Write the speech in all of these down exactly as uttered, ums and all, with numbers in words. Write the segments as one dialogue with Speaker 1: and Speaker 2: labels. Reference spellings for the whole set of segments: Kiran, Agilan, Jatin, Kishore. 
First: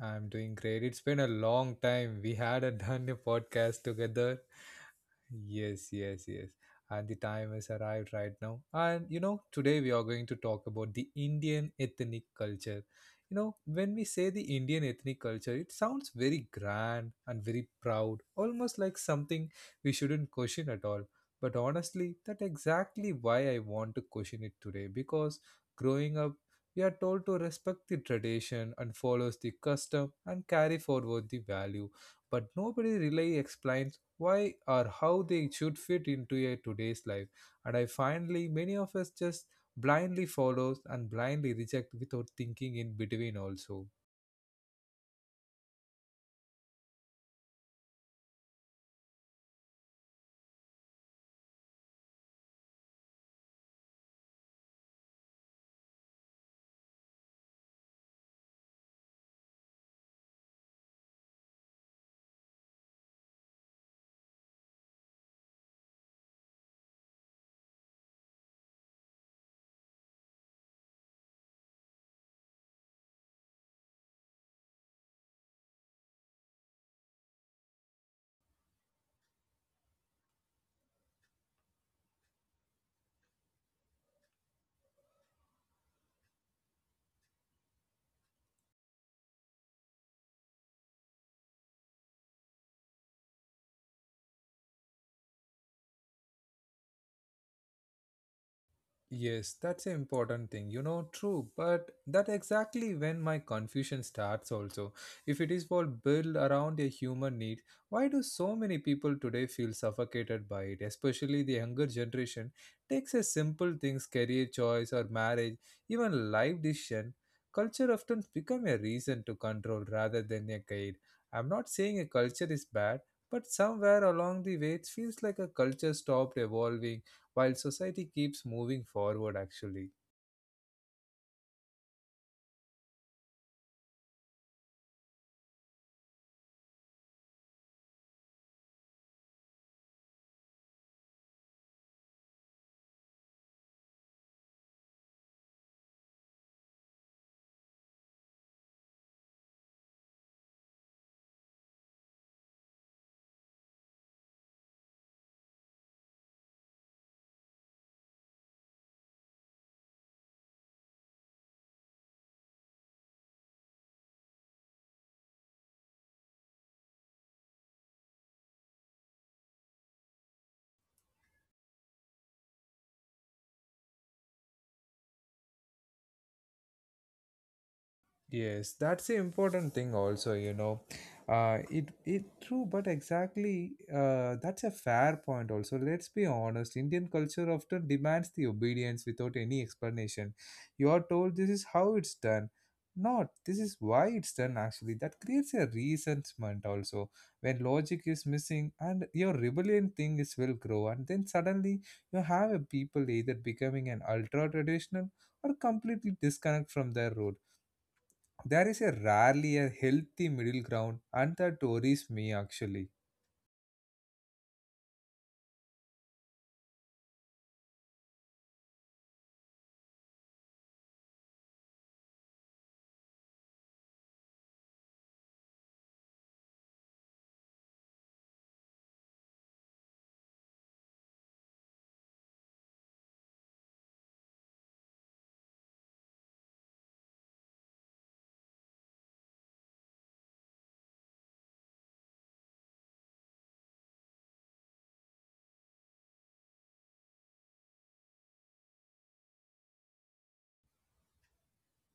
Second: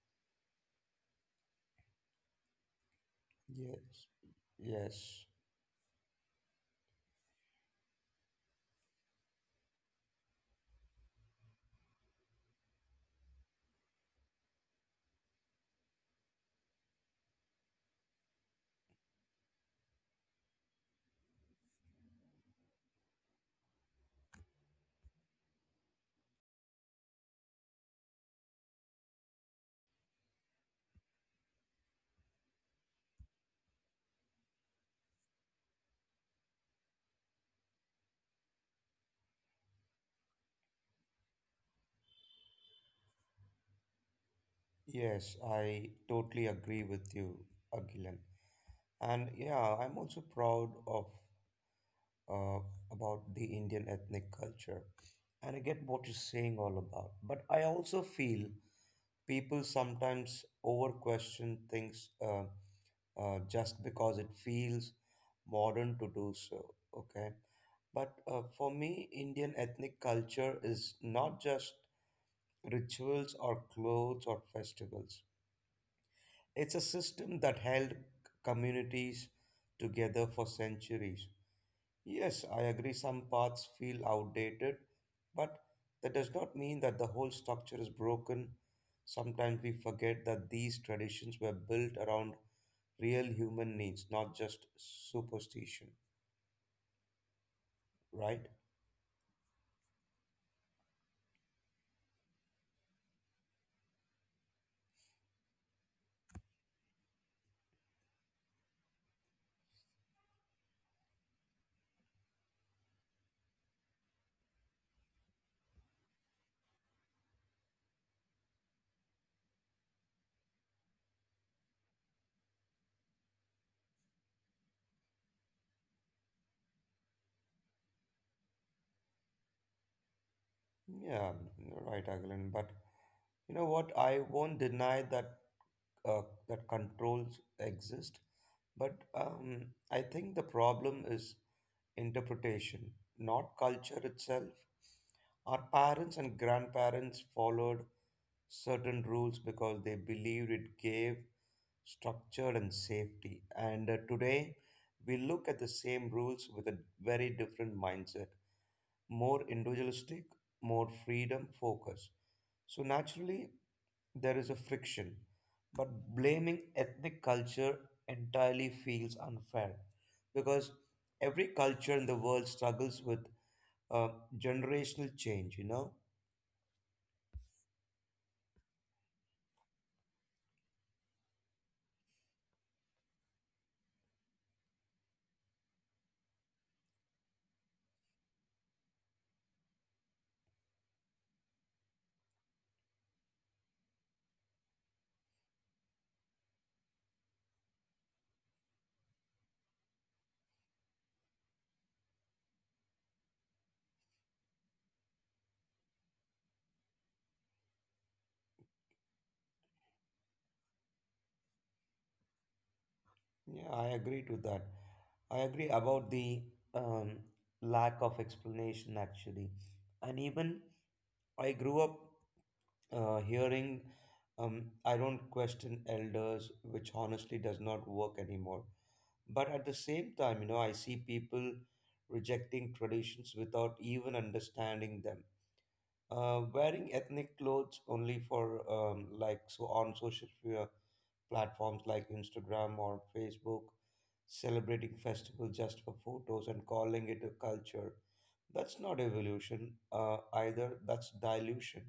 Speaker 1: I'm doing great. It's been a long time. We hadn't done a podcast
Speaker 2: Yes,
Speaker 1: together.
Speaker 2: yes,
Speaker 1: Yes, yes, yes. And the time has arrived right now. And you know, today we are going to talk about the Indian ethnic culture. You know, when we say the Indian ethnic culture, it sounds very grand and very proud, almost like something we shouldn't question at all. But honestly, that's exactly why I want to question it today because growing up, we are told to respect the tradition and follows the custom and carry forward the value, but nobody really explains why or how they should fit into a today's life. And I finally many of us just blindly follows and blindly reject without thinking in between also.
Speaker 2: yes, I totally agree with you, Aglan. And yeah, I'm also proud of uh, about the Indian ethnic culture. And I get what you're saying all about. But I also feel people sometimes over question things uh, uh, just because it feels modern to do so. Okay. But uh, for me, Indian ethnic culture is not just rituals or clothes or festivals. It's a system that held c- communities together for centuries. Yes, I agree some parts feel outdated, but that does not mean that the whole structure is broken. Sometimes we forget that these traditions were built around real human needs, not just superstition, right?
Speaker 1: Yes, that's an important thing. You know, true, but that exactly when my confusion starts also. If it is all built around a human need, why do so many people today feel suffocated by it? Especially the younger generation takes a simple things, career choice or marriage, even life decision. Culture often become a reason to control rather than a guide. I'm not saying a culture is bad, but somewhere along the way it feels like a culture stopped evolving while society keeps moving forward actually.
Speaker 2: Yeah, you're right, Agilan, but you know what? I won't deny that uh, that controls exist, but um, I think the problem is interpretation, not culture itself. Our parents and grandparents followed certain rules because they believed it gave structure and safety. And uh, today, we look at the same rules with a very different mindset, more individualistic, more freedom focus. So naturally, there is a friction, but blaming ethnic culture entirely feels unfair because every culture in the world struggles with uh, generational change, you know?
Speaker 1: Yes, that's the important thing also, you know. Uh, it it true, but exactly uh, that's a fair point also. Let's be honest, Indian culture often demands the obedience without any explanation. You are told this is how it's done. Not this is why it's done actually. That creates a resentment also. When logic is missing and your rebellion thing is will grow and then suddenly you have a people either becoming an ultra traditional or completely disconnect from their roots, there is a rarely a healthy middle ground, and that worries me actually.
Speaker 2: Yeah, I agree to that. I agree about the um, lack of explanation actually. And even I grew up uh, hearing um, I don't question elders, which honestly does not work anymore. But at the same time, you know, I see people rejecting traditions without even understanding them. Uh, wearing ethnic clothes only for um, like so on social media platforms like Instagram or Facebook, celebrating festival just for photos and calling it a culture. That's not evolution uh, either. That's dilution,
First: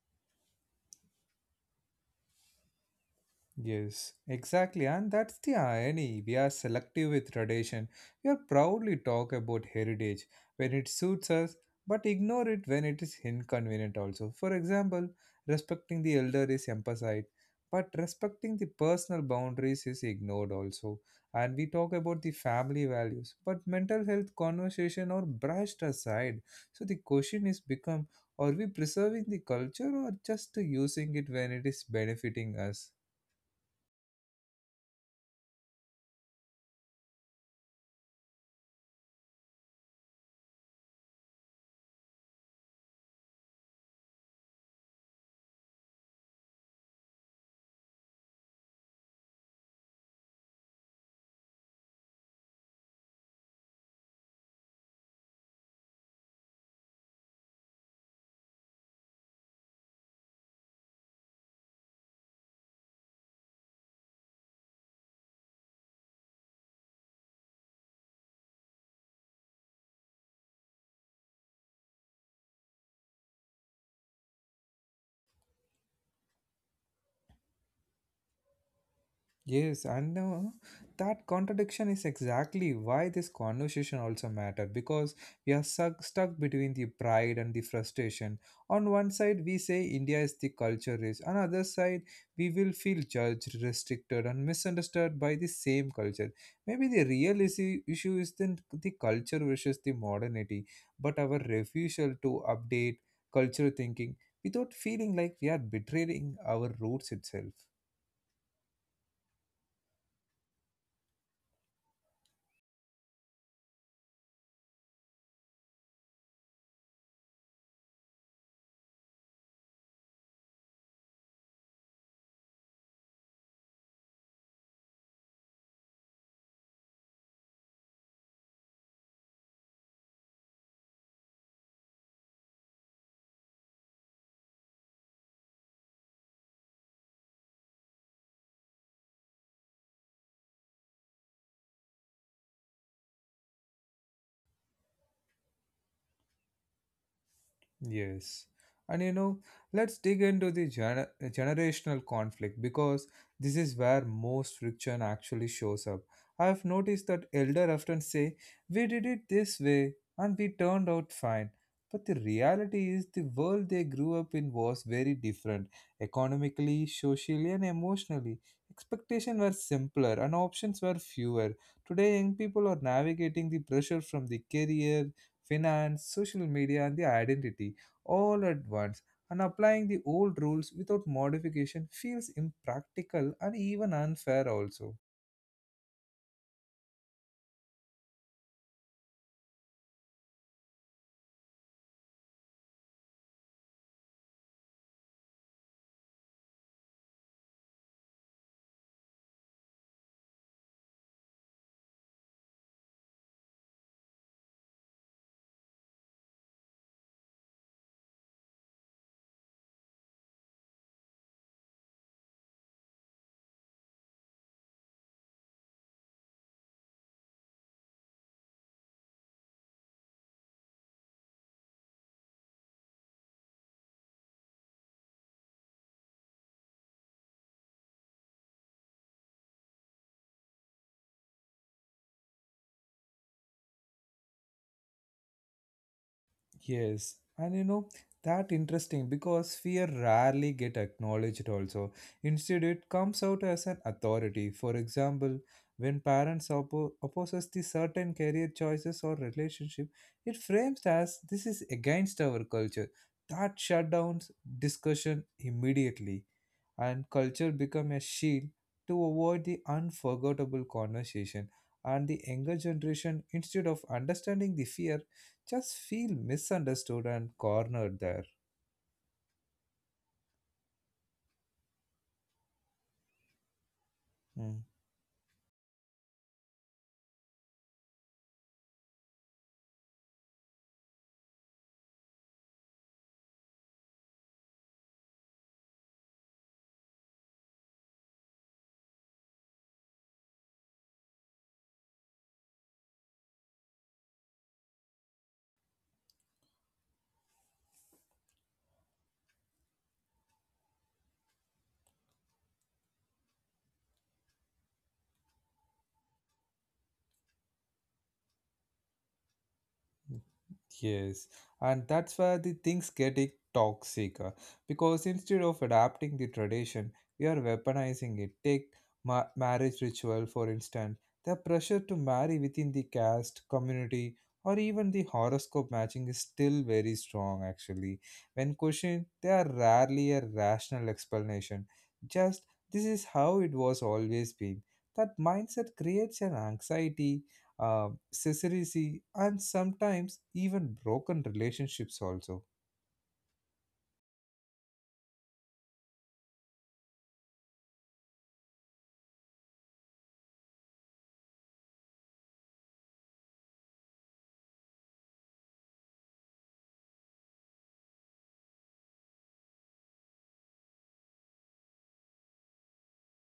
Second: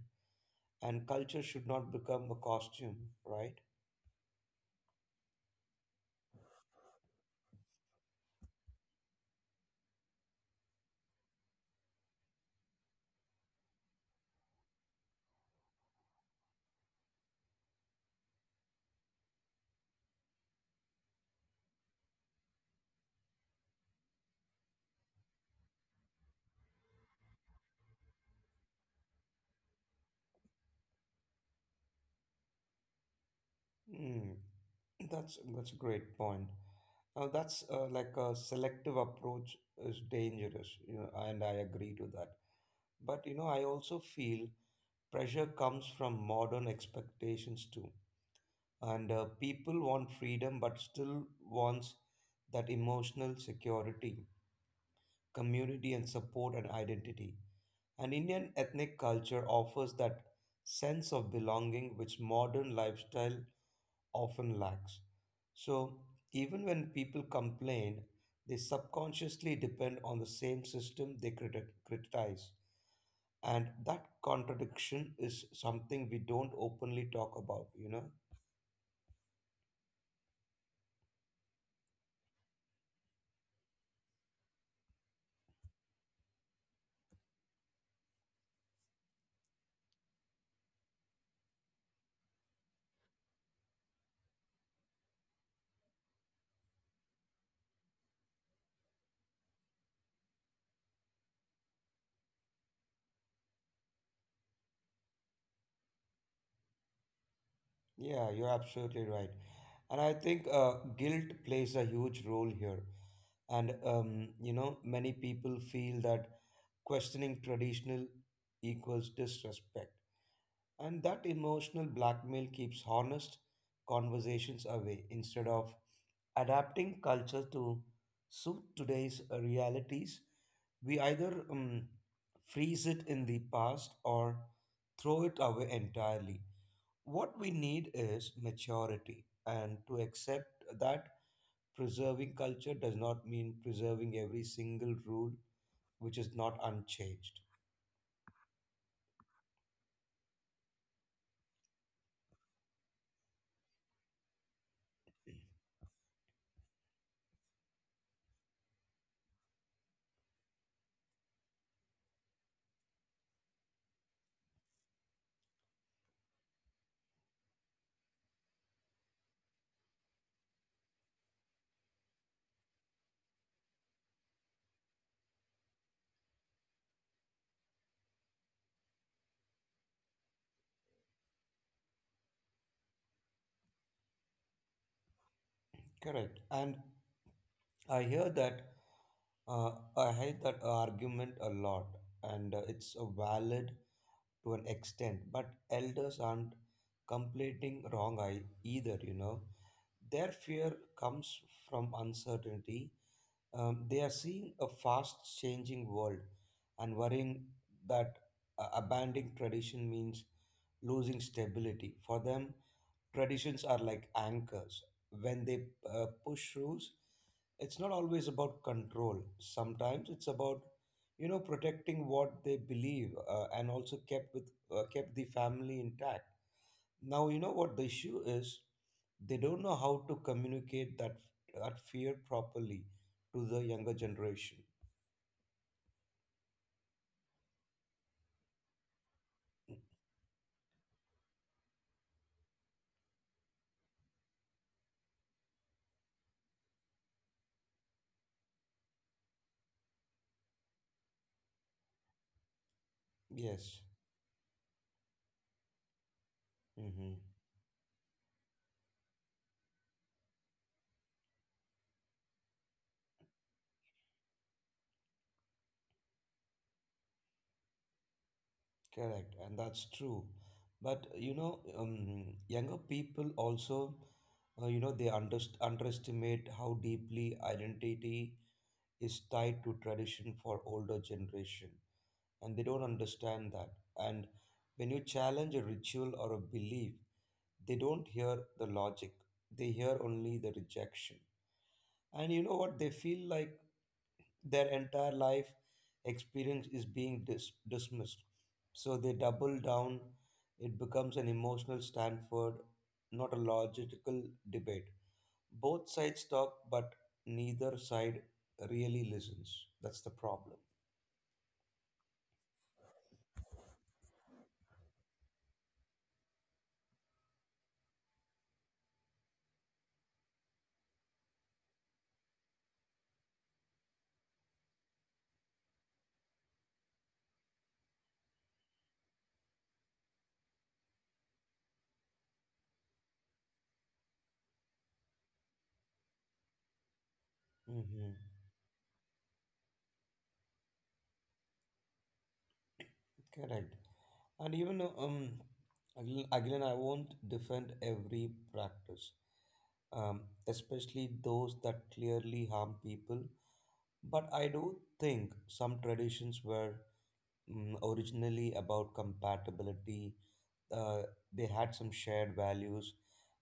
Speaker 2: and culture should not become a costume, right?
Speaker 1: Yes, exactly. And that's the irony. We are selective with tradition. We are proudly talk about heritage when it suits us, but ignore it when it is inconvenient also. For example, respecting the elder is emphasized, but respecting the personal boundaries is ignored also. And we talk about the family values, but mental health conversation are brushed aside. So the question is become, are we preserving the culture or just using it when it is benefiting us?
Speaker 2: Hmm, that's that's a great point. Now that's uh, like a selective approach is dangerous, you know, and I agree to that. But you know, I also feel pressure comes from modern expectations too. And uh, people want freedom but still wants that emotional security, community and support and identity. An Indian ethnic culture offers that sense of belonging which modern lifestyle often lacks. So, even when people complain, they subconsciously depend on the same system they criti- criticize. And that contradiction is something we don't openly talk about, you know?
Speaker 1: Yes, and uh, that contradiction is exactly why this conversation also matter, because we are stuck, stuck between the pride and the frustration. On one side, we say India is the culture rich. On other side, we will feel judged, restricted, and misunderstood by the same culture. Maybe the real issue, issue is the, the culture versus the modernity, but our refusal to update cultural thinking without feeling like we are betraying our roots itself.
Speaker 2: Yeah, you're absolutely right. And I think uh, guilt plays a huge role here. And, um, you know, many people feel that questioning traditional equals disrespect. And that emotional blackmail keeps honest conversations away instead of adapting culture to suit today's uh, realities. We either um, freeze it in the past or throw it away entirely. What we need is maturity and to accept that preserving culture does not mean preserving every single rule which is not unchanged.
Speaker 1: Yes. And you know, let's dig into the gener- generational conflict, because this is where most friction actually shows up. I've noticed that elder often say, "We did it this way and we turned out fine." But the reality is the world they grew up in was very different economically, socially and emotionally. Expectations were simpler and options were fewer. Today young people are navigating the pressure from the career, finance, social media and the identity all at once, and applying the old rules without modification feels impractical and even unfair also.
Speaker 2: Correct. And I hear that uh, I hate that argument a lot, and uh, it's uh, valid to an extent. But elders aren't completing wrong I either. You know, their fear comes from uncertainty. Um, they are seeing a fast changing world and worrying that uh, abandoning tradition means losing stability. For them, traditions are like anchors. When they uh, push rules, it's not always about control. Sometimes it's about, you know, protecting what they believe uh, and also kept with uh, kept the family intact. Now you know what the issue is. They don't know how to communicate that that fear properly to the younger generation.
Speaker 1: Yes, and you know that interesting because
Speaker 2: Mm,
Speaker 1: fear rarely get acknowledged also. Instead, it comes out as an authority. For example, when parents oppo- opposes the certain career choices or relationship, it frames as this is against our culture. That
Speaker 2: yes.
Speaker 1: shutdowns discussion immediately, and
Speaker 2: Mm-hmm.
Speaker 1: culture become a shield to avoid the unforgettable conversation. And the younger generation, instead of understanding the fear, just feel misunderstood and cornered there.
Speaker 2: Correct, and that's true. But you know, um, younger people also, uh,
Speaker 1: Mm.
Speaker 2: you know, they underst underestimate how deeply identity is tied to tradition for older generation, and they don't understand that. And when you challenge a ritual or a belief, they don't hear the logic; they hear only the rejection. And you know what, they feel like their entire life experience is being dis- dismissed, so they double down. It becomes an emotional stanford, not a logical debate. Both sides talk but neither side really listens. That's the problem.
Speaker 1: Yes, and that's where the things get it toxic uh, because instead of adapting the tradition, we are weaponizing it. Take ma- marriage ritual, for instance, the pressure to marry within the caste, community, or even the horoscope matching is still very strong actually. When questioned, they are rarely a rational explanation. Just this is how it was always been. That mindset creates an anxiety uh,
Speaker 2: Hmm.
Speaker 1: celibacy, and sometimes even broken relationships also.
Speaker 2: Correct. And even um, again, again, I won't defend every practice, um, especially those that clearly harm people. But I do think some traditions were um, originally about compatibility, uh, they had some shared values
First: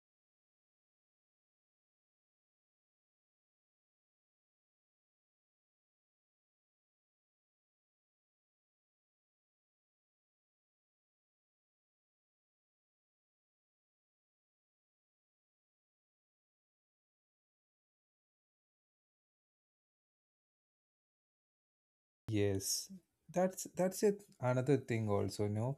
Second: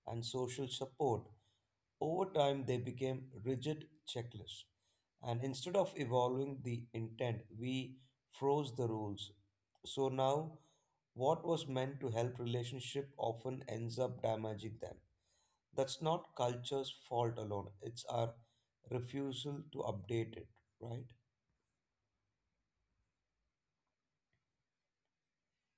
Speaker 2: and social support. Over time, they became rigid checklists. And instead of evolving the intent, we froze the rules. So now what was meant to help relationship often ends up damaging them. That's not culture's fault alone. It's our refusal to update it, right?
Speaker 1: Yes, that's that's it. Another thing also, no,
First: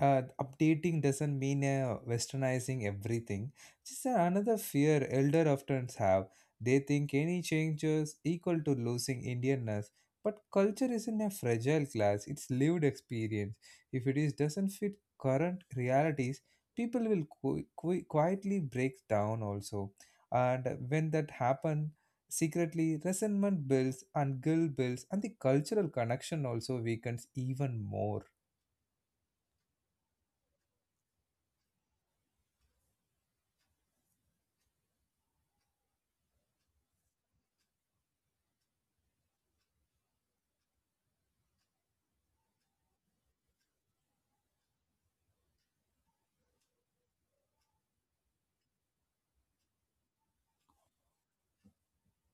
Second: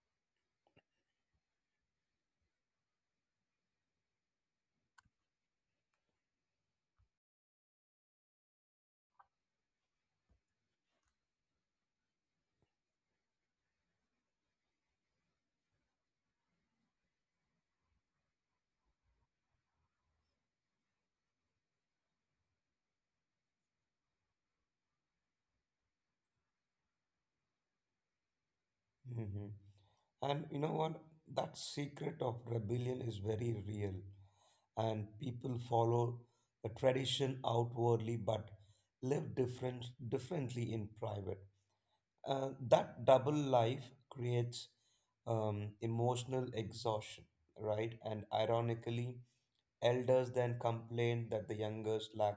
Speaker 1: uh, updating doesn't mean uh, westernizing everything. Just uh, another fear elder often have. They think any changes equal to losing Indianness. But culture isn't a fragile class. It's lived experience. If it is doesn't fit current realities, people will qu- qu- quietly break down also. And when that happens, secretly, resentment builds and guilt builds, and the cultural connection also weakens even more.
Speaker 2: Hmm. And you know what? That secret of rebellion is very real. And people follow a tradition outwardly but live different differently in private. Uh, that double life creates um, emotional exhaustion, right? And ironically, elders then complain that the youngers lack,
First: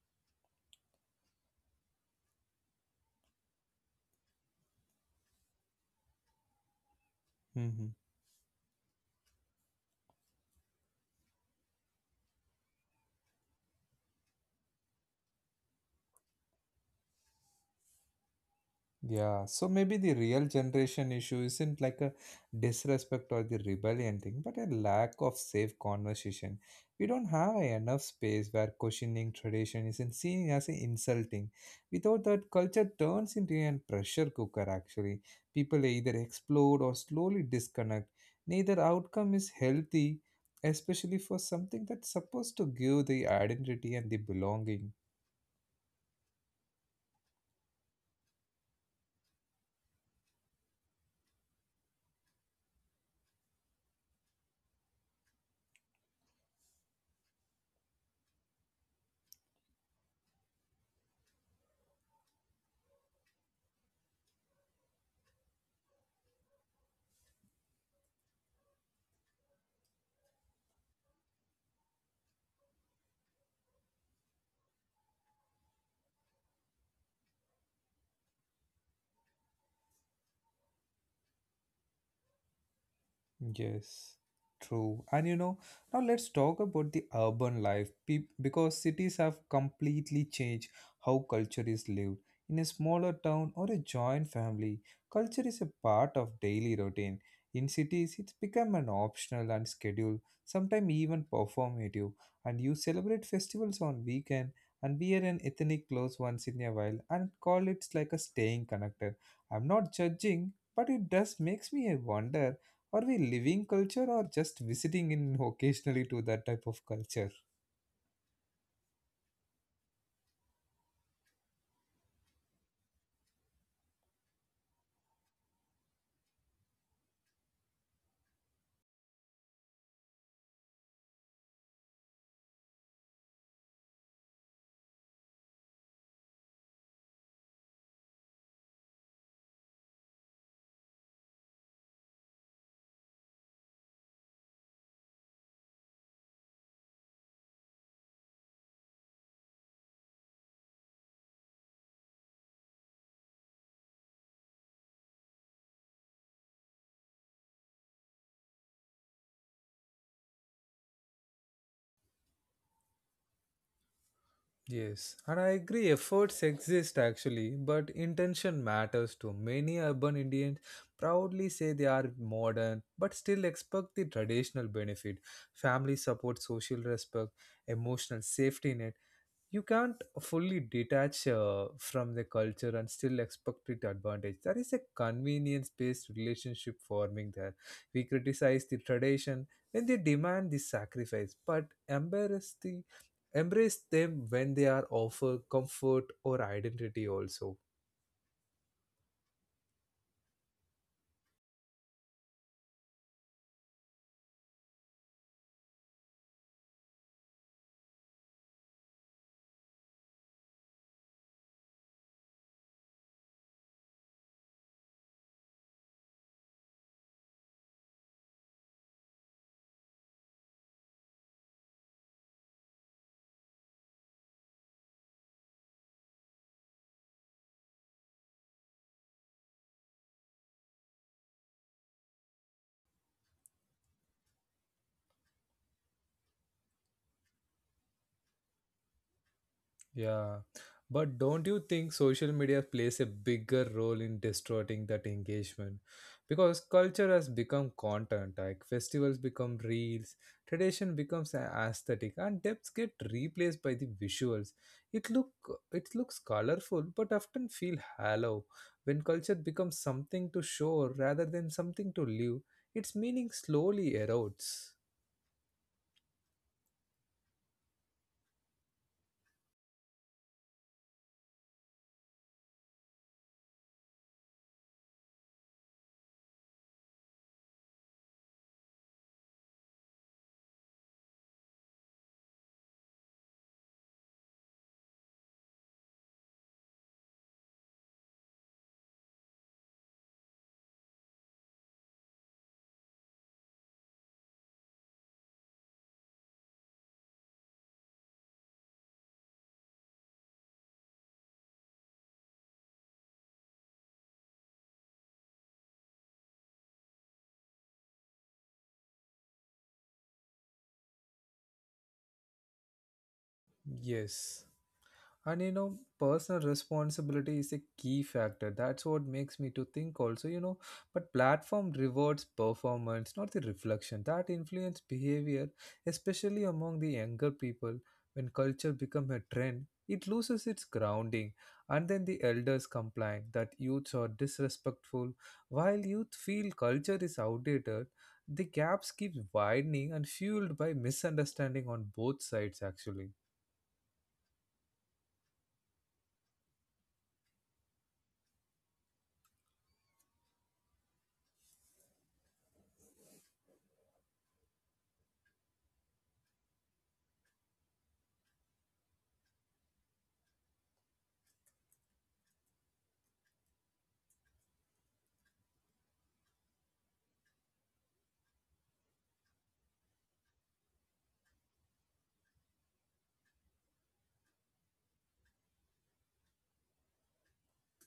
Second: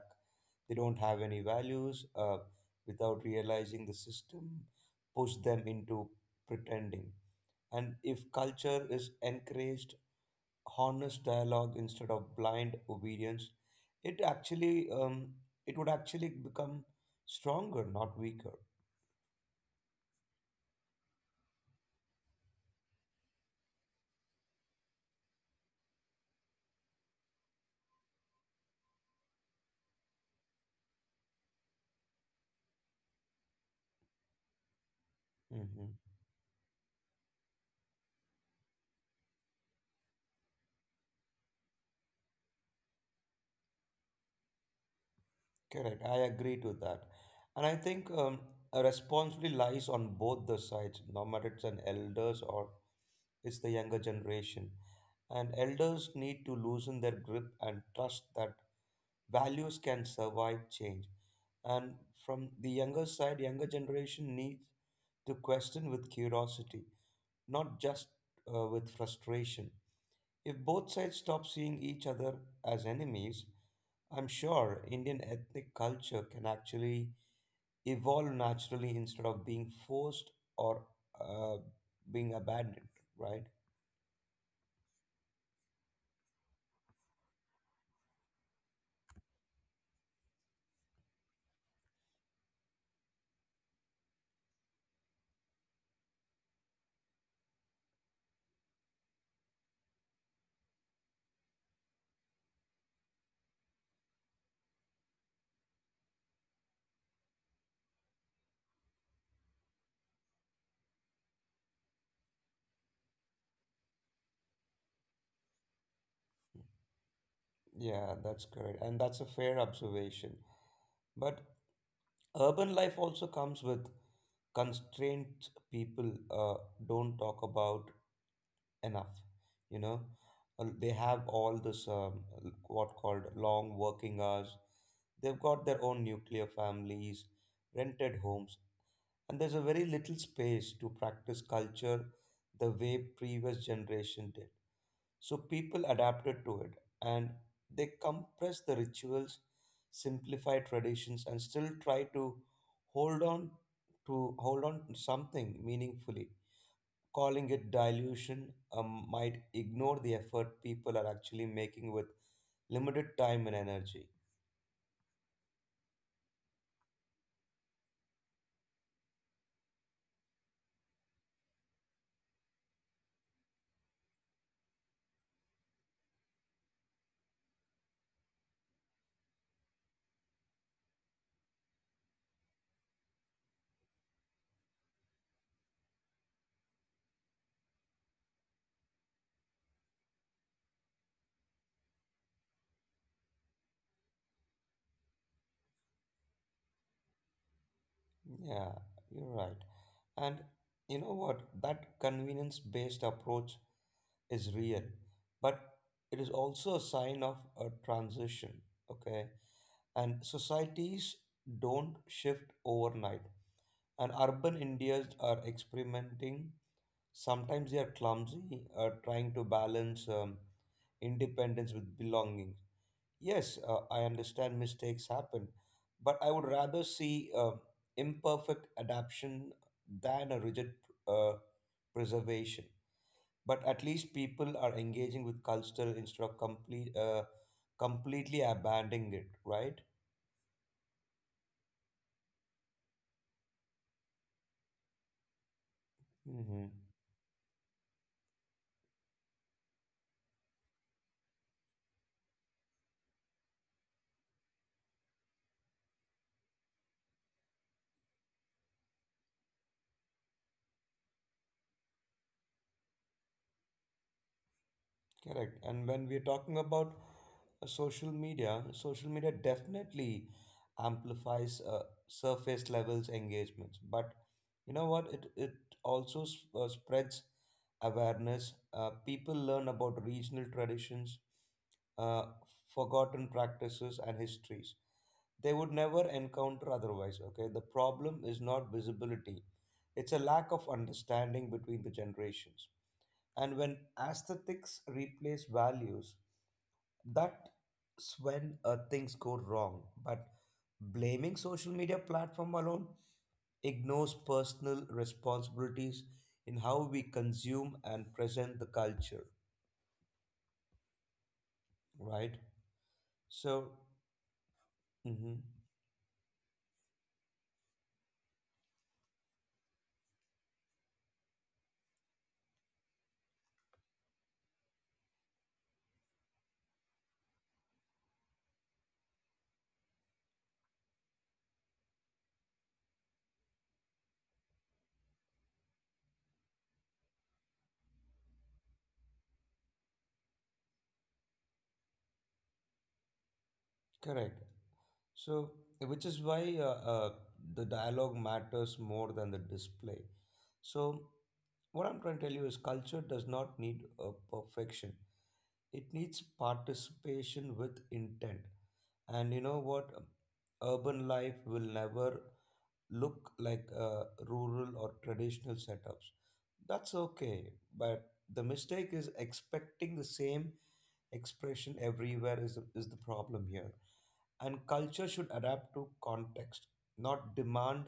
Speaker 2: they don't have any values uh, without realizing the system push them into pretending. And if culture is encouraged, honest dialogue instead of blind obedience, it actually um, it would actually become stronger, not weaker.
Speaker 1: Yeah, so maybe the real generation issue isn't like a disrespect or the rebellion thing, but a lack of safe conversation. We don't have a enough space where questioning tradition isn't seen as a insulting. Without that, culture turns into a pressure cooker actually. People
Speaker 2: Hmm.
Speaker 1: either explode or slowly disconnect. Neither outcome is healthy, especially for something that's supposed to give the identity and the belonging.
Speaker 2: Correct. I agree to that. And I think um, a responsibility lies on both the sides, no matter it's an elders or it's the younger generation. And elders need to loosen their grip and trust that values can survive change. And from the younger side, younger generation needs to question with curiosity, not just uh, with frustration. If both sides stop seeing each other as enemies, I'm sure Indian ethnic culture can actually evolve naturally instead of being forced or uh, being abandoned, right?
Speaker 1: Yes, true. And you know, now let's talk about the urban life Peop- because cities have completely changed how culture is lived. In a smaller town or a joint family, culture is a part of daily routine. In cities, it's become an optional and schedule, sometimes even performative. And you celebrate festivals on weekend and wear an ethnic clothes once in a while and call it like a staying connected. I'm not judging, but it does makes me wonder, are we living culture or just visiting in occasionally to that type of culture?
Speaker 2: Yeah, that's correct. And that's a fair observation. But urban life also comes with constraints people uh, don't talk about enough, you know. Uh, They have all this um, l- what called long working hours. They've got their own nuclear families, rented homes, and there's a very little space to practice culture the way previous generation did. So people adapted to it and they compress the rituals, simplify traditions and still try to hold on to hold on to something meaningfully. Calling it dilution um, might ignore the effort people are actually making with limited time and energy.
Speaker 1: Yes, and I agree efforts exist actually, but intention matters too. Many urban Indians proudly say they are modern, but still expect the traditional benefit, family support, social respect, emotional safety net. You can't fully detach uh, from the culture and still expect it advantage. There is a convenience based relationship forming there. We criticize the tradition when they demand the sacrifice, but embrace the embrace them when they are offer comfort or identity also.
Speaker 2: Yeah, you're right. And you know what? That convenience based approach is real, but it is also a sign of a transition, okay? And societies don't shift overnight. And urban Indians are experimenting. Sometimes they are clumsy, uh, trying to balance um, independence with belonging. Yes, uh, I understand mistakes happen, but I would rather see uh, imperfect adaption than a rigid uh, preservation. But at least people are engaging with culture instead of complete, uh, completely abandoning it, right?
Speaker 1: Yeah. But don't you think social media plays a bigger role in distorting that engagement? Because
Speaker 2: Mm-hmm.
Speaker 1: culture has become content, like festivals become reels, tradition becomes a- aesthetic, and depths get replaced by the visuals. It look it looks colorful, but often feel hollow. When culture becomes something to show rather than something to live, its meaning slowly erodes.
Speaker 2: Correct. And when we're talking about uh, social media, social media definitely amplifies uh, surface levels engagements. But you know what? It it also s- uh, spreads awareness. Uh, people learn about regional traditions, uh, forgotten practices, and histories they would never encounter otherwise. Okay, the problem is not visibility; it's a lack of understanding between the generations. And when aesthetics replace values, that's when uh, things go wrong. But blaming social media platform alone ignores personal responsibilities in how we consume and present the culture, right? So,
Speaker 1: Yes.
Speaker 2: mhm,
Speaker 1: And you know, personal responsibility is a key factor. That's what makes me to think also you know But platform rewards performance, not the reflection. That influence behavior, especially among the younger people. When culture become a trend, it loses its grounding. And then the elders complain that youths are disrespectful while youth feel culture is outdated. The gaps keep widening and fueled by misunderstanding on both sides actually.
Speaker 2: correct. So, which is why uh, uh, the dialogue matters more than the display. So, what I'm trying to tell you is culture does not need a perfection. It needs participation with intent. And you know what, urban life will never look like uh, rural or traditional setups. That's okay. But the mistake is expecting the same expression everywhere is, is the problem here. And culture should adapt to context, not demand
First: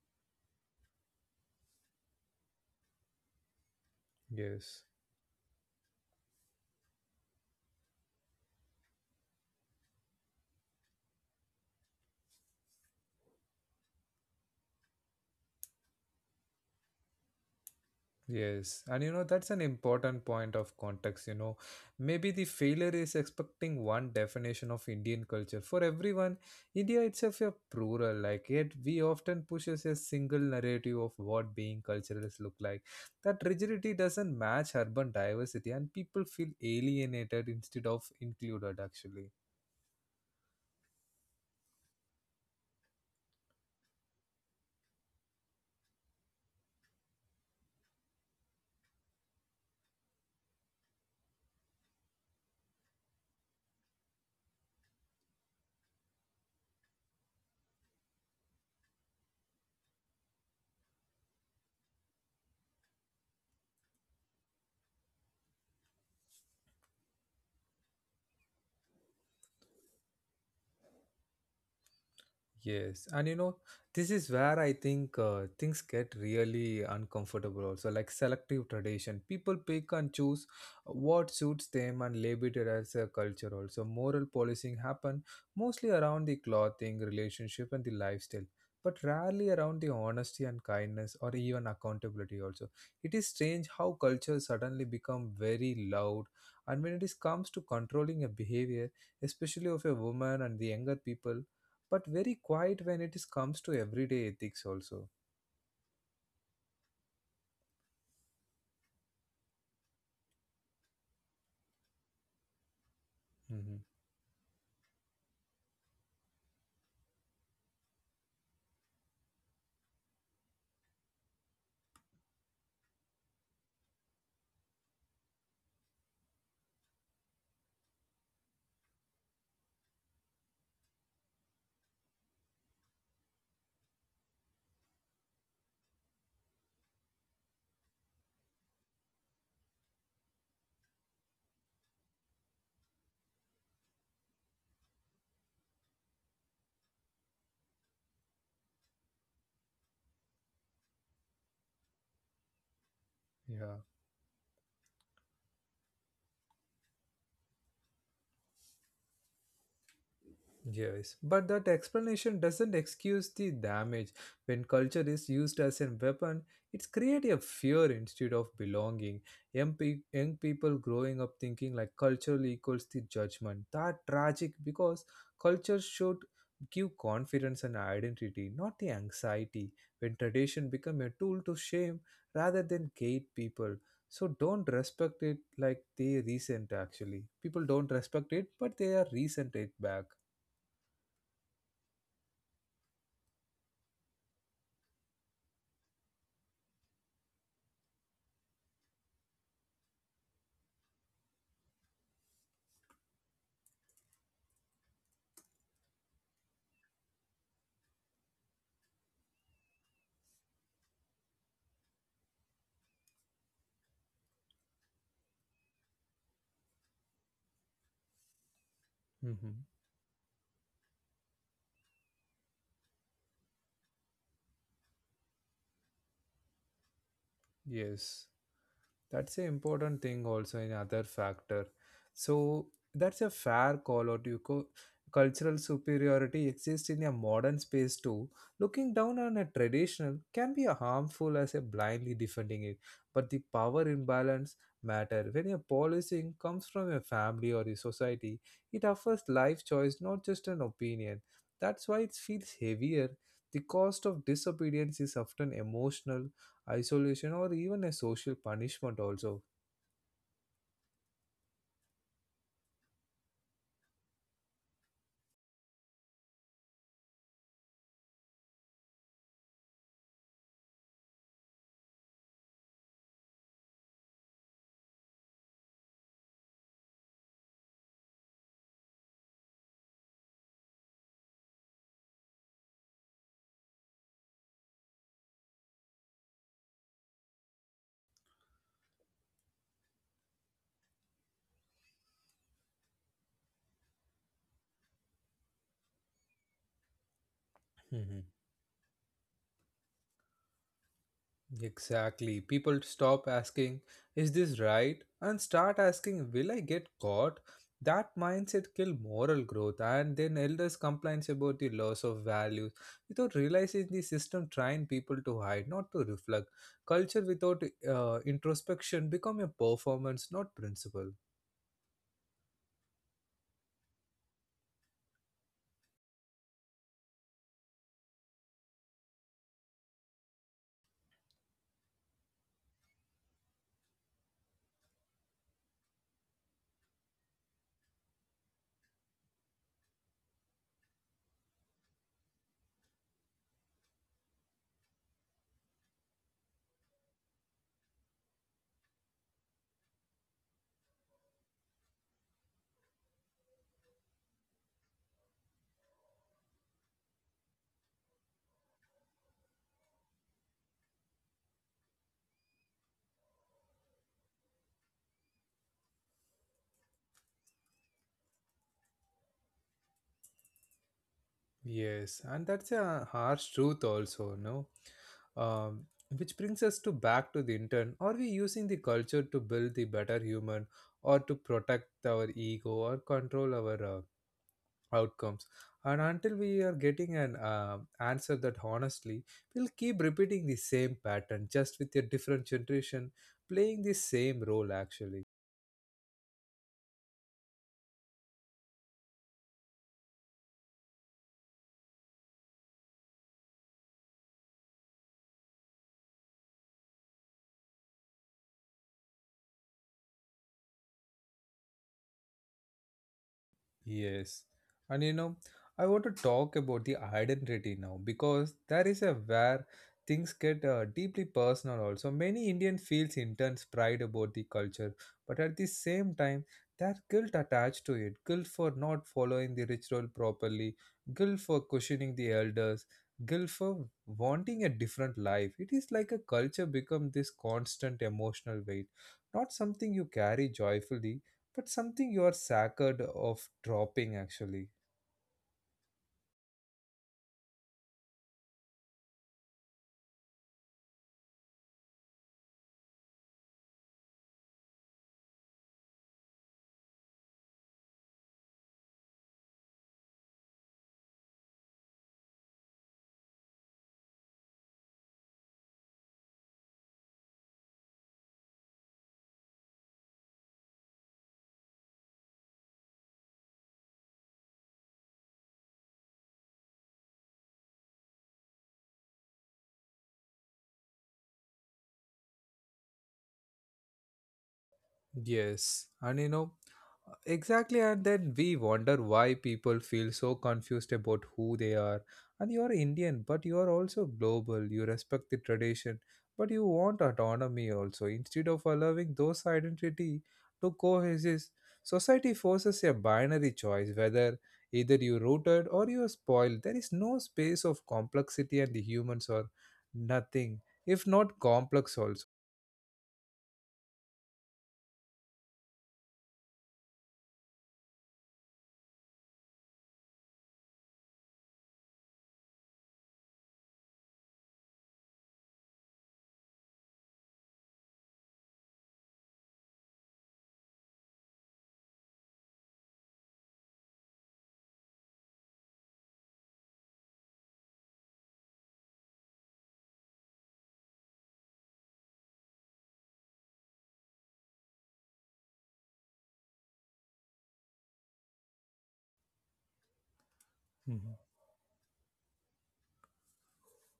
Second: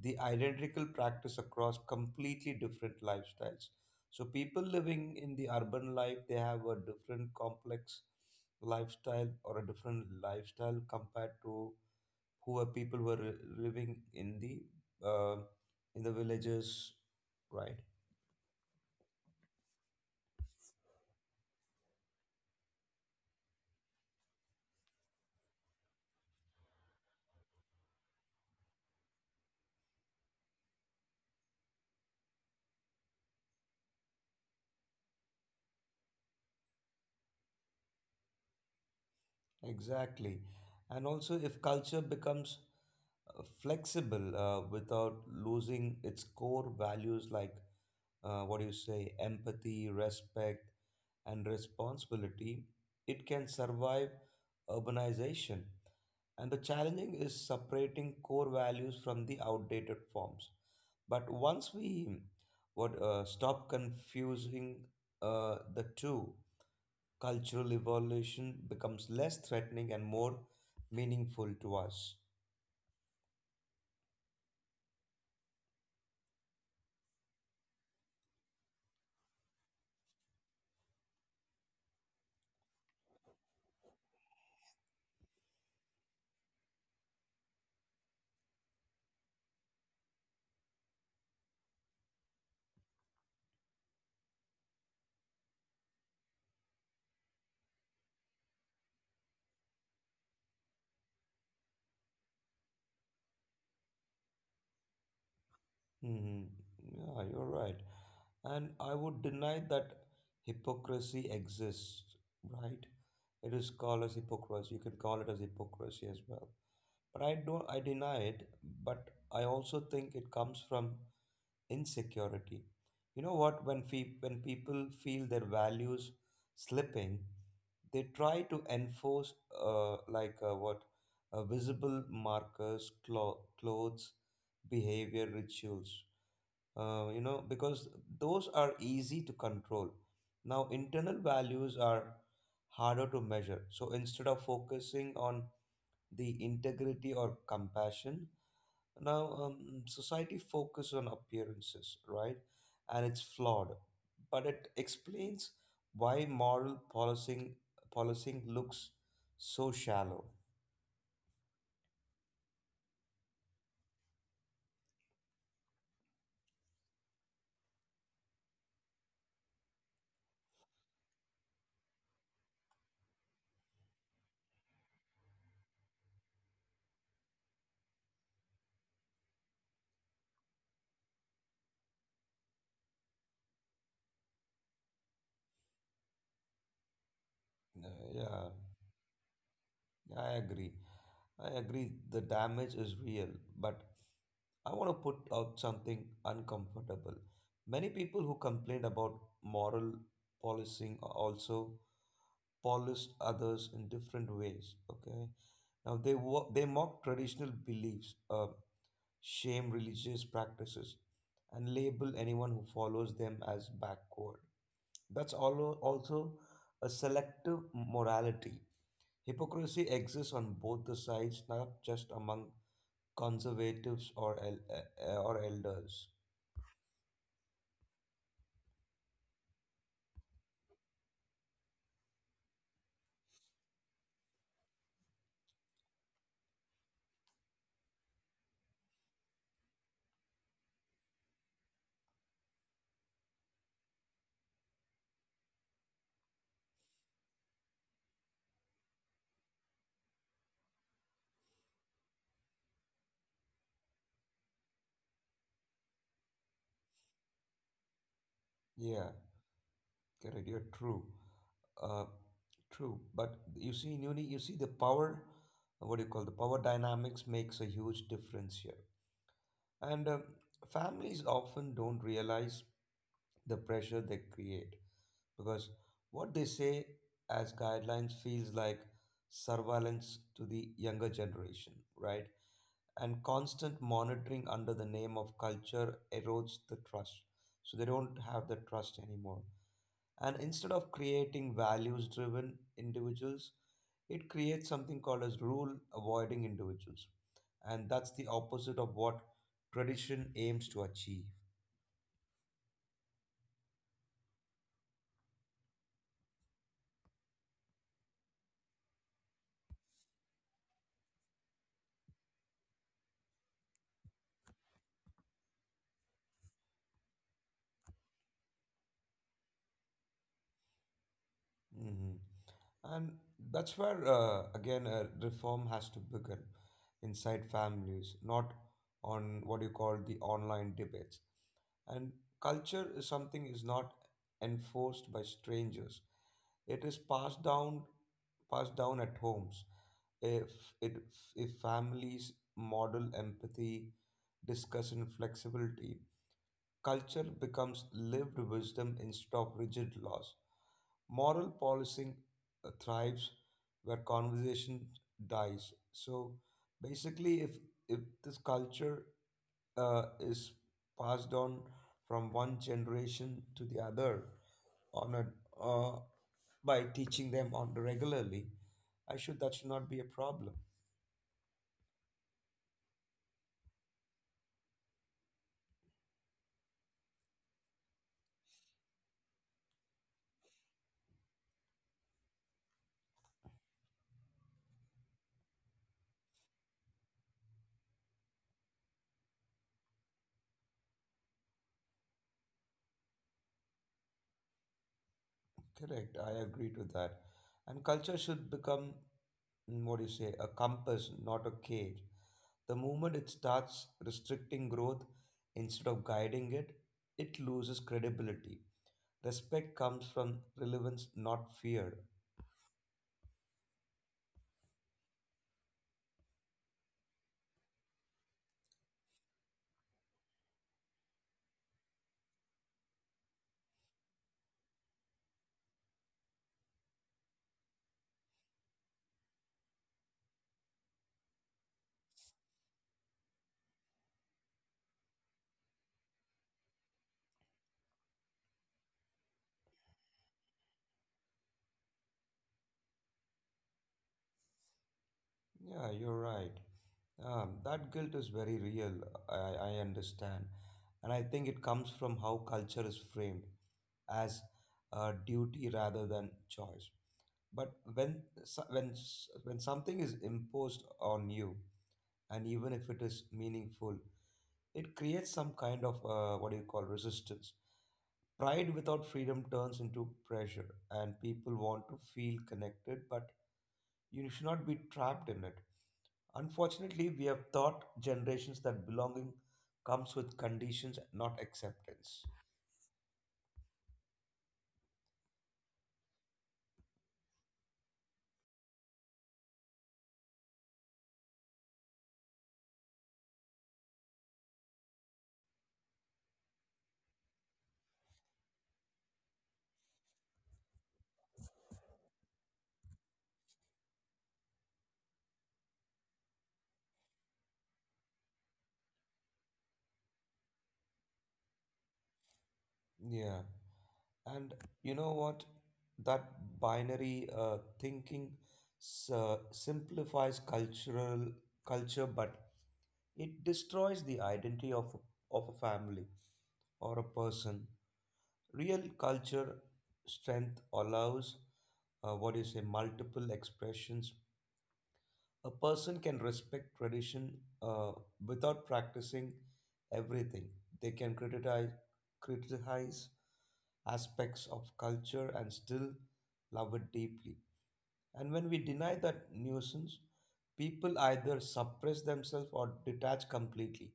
Speaker 2: the identical practice across completely different lifestyles. So people
Speaker 1: Yes.
Speaker 2: living in the urban life, they have a different complex lifestyle or a different lifestyle compared to who are people who are living in the uh, in the villages, right?
Speaker 1: Yes, and you know that's an important point of context. You know, maybe the failure is expecting one definition of Indian culture for everyone. India itself is plural, like yet we often pushes a single narrative of what being culturalist look like. That rigidity doesn't match urban diversity, and people feel alienated instead of included. Actually.
Speaker 2: Exactly. And also, if culture becomes uh, flexible uh, without losing its core values like uh, what do you say, empathy, respect, and responsibility, it can survive urbanization. And the challenging is separating core values from the outdated forms. But once we what uh, stop confusing uh, the two, cultural evolution becomes less threatening and more meaningful to us.
Speaker 1: Yes, and you know, this is where I think uh, things get really uncomfortable also, like selective tradition. People pick and choose what suits them and label it as a culture also. Moral policing happen mostly around the clothing, relationship and the lifestyle, but rarely around the honesty and kindness or even accountability also. It is strange how culture suddenly become very loud and when it is comes to controlling a behavior, especially of a woman and the younger people, but very quiet when it is comes to everyday ethics also.
Speaker 2: Hmm. Yeah, you're right. And I would deny that hypocrisy exists, right? It is
Speaker 1: Hmm.
Speaker 2: called as hypocrisy. You can call it as hypocrisy as well. But I don't, I deny it, but I also think it comes from insecurity. You know what? When, fe- when people feel their values slipping, they try to enforce uh, like uh, what uh, visible markers, clo- clothes, behavior, rituals. Uh, you know, because those are easy to control. Now, internal values are harder to measure. So instead of focusing on the integrity or compassion, now, um, society focuses on appearances, right? And it's flawed,
Speaker 1: Yeah.
Speaker 2: but it explains why moral policing policing looks so shallow.
Speaker 1: Yes, but that explanation doesn't excuse the damage. When culture is used as a weapon, it's create a fear instead of belonging. Young, pe- young people growing up thinking like culture equals the judgment. That tragic because culture should give confidence and identity, not the anxiety. When tradition become a tool to shame rather than gate people. So don't respect it like they resent actually. People
Speaker 2: Uh,
Speaker 1: don't respect it,
Speaker 2: yeah,
Speaker 1: but they are resent it back.
Speaker 2: I agree. I agree. The damage is real, but I want to put out something uncomfortable. Many people who complain about moral policing are also polish others in different ways. Okay, now they wo- they mock traditional beliefs, uh, shame religious practices, and label anyone who follows them as backward. That's allo- also a selective morality.
Speaker 1: Hmm.
Speaker 2: Hypocrisy exists on both the sides, not just among conservatives or el uh, or elders.
Speaker 1: Yes, that's an important thing also another factor. So that's a fair call out. You co- cultural superiority exists in a modern space too. Looking down on a traditional can be a harmful as a blindly defending it. But the power imbalance matter. When a policing comes from a family or a society, it offers life choice, not just an opinion. That's why it feels heavier. The cost of disobedience is often emotional isolation, or even a social punishment,
Speaker 2: Yeah,
Speaker 1: also.
Speaker 2: correct. You're true. Uh, True. But you see, in uni, you see the power. What do you call, the power dynamics makes a huge difference here. And um families often don't realize the pressure they create, because what they say as guidelines feels like surveillance to the younger generation, right? And constant monitoring under the name of culture erodes the trust. So they don't have the trust anymore. And instead of creating values driven individuals, it creates something called as rule avoiding individuals. And that's the
Speaker 1: Mhm.
Speaker 2: opposite of what tradition aims to achieve.
Speaker 1: Exactly. People stop asking, is this right? And start asking, will I get caught? That mindset kill moral growth and then elders complains about the loss of values without realizing the system trying people to hide, not to reflect. Culture without uh, introspection become a performance, not principle.
Speaker 2: Mhm. And that's where, uh, again, uh, reform has to begin inside families, not on what you call the online debates. And culture is something is not enforced by strangers. It is passed down passed down at homes. If it if families model empathy, discussion, flexibility, culture becomes lived wisdom instead of rigid laws. Moral policing uh, thrives where conversation dies. So basically if if this culture uh, is passed on from one generation to the other on a, uh, by teaching them on regularly, I should that should not be a problem.
Speaker 1: Yes, and that's a harsh truth also, no? Um, which brings us to back to the intern. Are we using the culture to build the better human or to protect our ego or control our uh, outcomes? And until we are getting an uh, answer that honestly, we'll keep repeating the same pattern just with a different generation playing the same role actually.
Speaker 2: Correct, I agree to that. And culture should become, mm, what do you say, a compass, not a cage. The moment it starts restricting growth instead of guiding it, it loses credibility. Respect comes from relevance, not fear.
Speaker 1: Yes. And you know, I want to talk about the identity now because that is a where things get uh, deeply personal also. Many Indian feels intense pride about the culture, but at the same time, there's guilt attached to it. Guilt for not following the ritual properly, guilt for questioning the elders, guilt for wanting a different life. It is like a culture become this constant emotional weight, not something you carry joyfully but something you are sacred of dropping actually.
Speaker 2: Yeah, you're right. Um, that guilt is very real. I, I understand. And I think it comes from how culture is framed as a duty rather than choice. But when, so- when, s- when something is imposed on you, and even if it is meaningful, it creates some kind of, uh, what do you call, resistance. Pride without freedom turns into pressure, and people want to feel connected, but you should not be trapped in it. Unfortunately, we have taught generations that belonging comes with conditions, not acceptance.
Speaker 1: Yes, and you know, exactly, and then we wonder why people feel so confused about who they are. And you are Indian, but you are also global. You respect the tradition, but you want autonomy also. Instead of allowing those identity to coexist, society forces a binary choice whether either you rooted or you are spoiled. There is no space of complexity, and the humans are nothing, if not complex also.
Speaker 2: Yeah. And you know what? That binary uh, thinking s- uh, simplifies cultural culture, but it destroys the identity of of a family or a person. Real culture strength allows, uh, what do you say, multiple expressions. A person can respect tradition uh, without practicing everything. They can criticize, criticize aspects of culture and still love it deeply. And when we deny that nuisance, people
Speaker 1: Mm-hmm.
Speaker 2: either suppress themselves or detach completely.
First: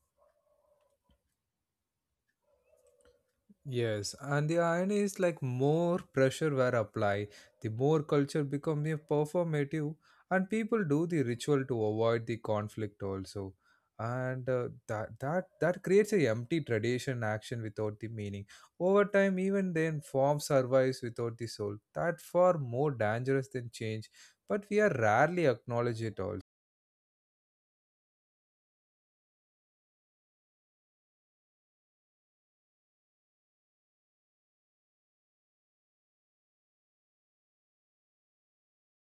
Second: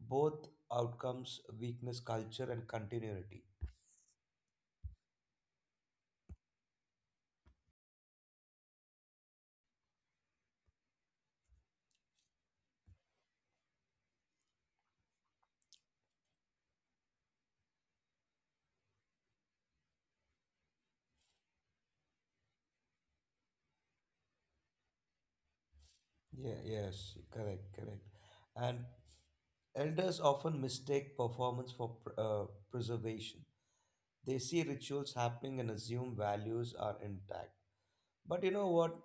Speaker 2: Both outcomes weakness culture and continuity.
Speaker 1: Yes, and the irony is like more pressure were applied, the more culture becomes a performative, and people do the ritual to avoid the conflict also, and uh, that that that creates a empty tradition action without the meaning. Over time, even then, form survives without the soul. That far more dangerous than change, but we are rarely acknowledge it also.
Speaker 2: Yeah, yes, correct, correct. And elders often mistake performance for pr- uh, preservation. They see rituals happening and assume values are intact. But you know what?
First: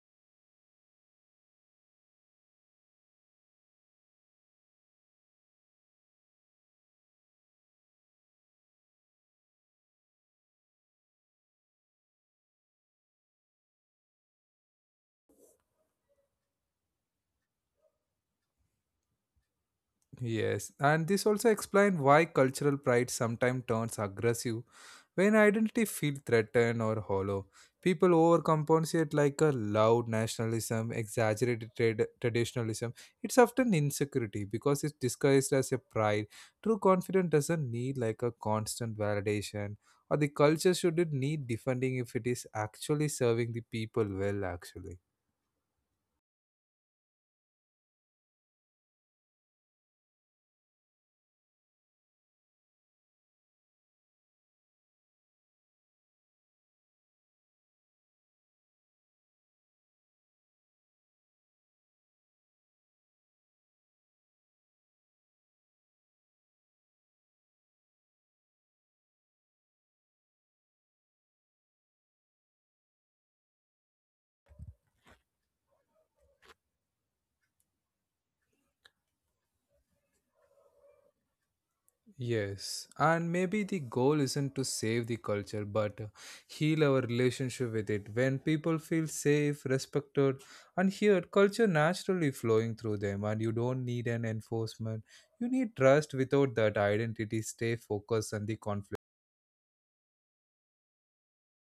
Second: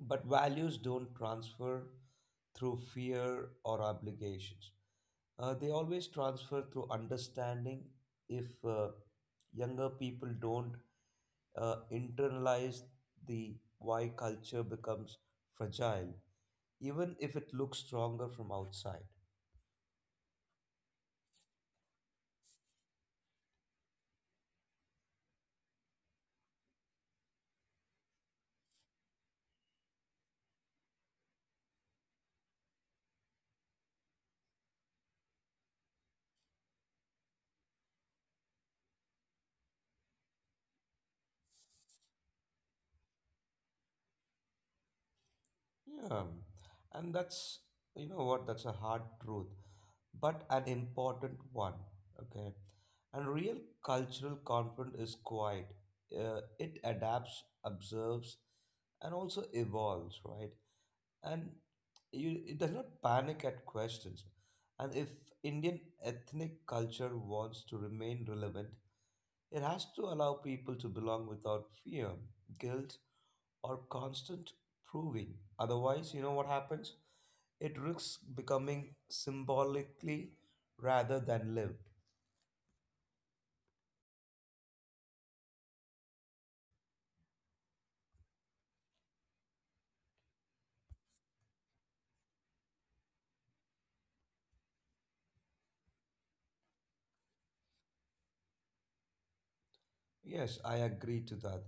Speaker 2: But values don't transfer through fear or obligations. Uh, they always transfer through understanding. If, uh, younger people don't uh, internalize the why, culture becomes fragile, even if it looks stronger from outside.
Speaker 1: Yes, and this also explains why cultural pride sometimes turns aggressive when identity feels threatened or hollow. People overcompensate like a loud nationalism, exaggerated trad- traditionalism. It's often insecurity because it's disguised as a pride. True confidence doesn't need like a constant validation, or the culture shouldn't need defending if it is actually serving the people well, actually.
Speaker 2: Yeah, and that's, you know what, that's a hard truth, but an important one, okay? And real cultural conflict is quiet. Uh, it adapts, observes, and also evolves, right? And you, it does not panic at questions. And if Indian ethnic culture wants to remain relevant, it has to allow people to belong without fear, guilt, or constant proving. Otherwise, you know what happens? It risks becoming symbolically rather than lived.
Speaker 1: Yes, and maybe the goal isn't to save the culture but uh, heal our relationship with it. When people feel safe, respected, and heard, culture naturally flowing through them, and you don't need an enforcement. You need trust without that identity, stay focused on the conflict.
Speaker 2: Yes, I agree to that.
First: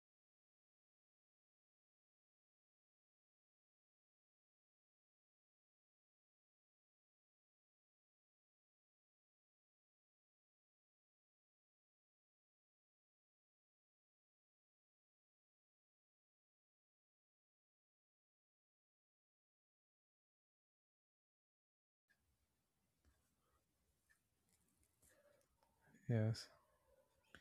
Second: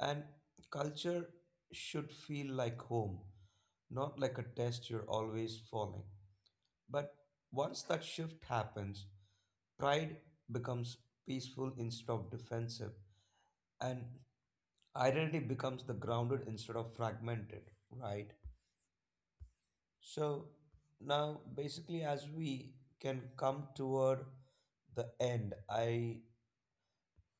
Speaker 2: And culture should feel like home, not like a test you're always falling. But once that shift happens, pride becomes peaceful instead of defensive, and identity becomes the grounded instead of fragmented, right? So now, basically, as we can come toward the end, I,
Speaker 1: Yes.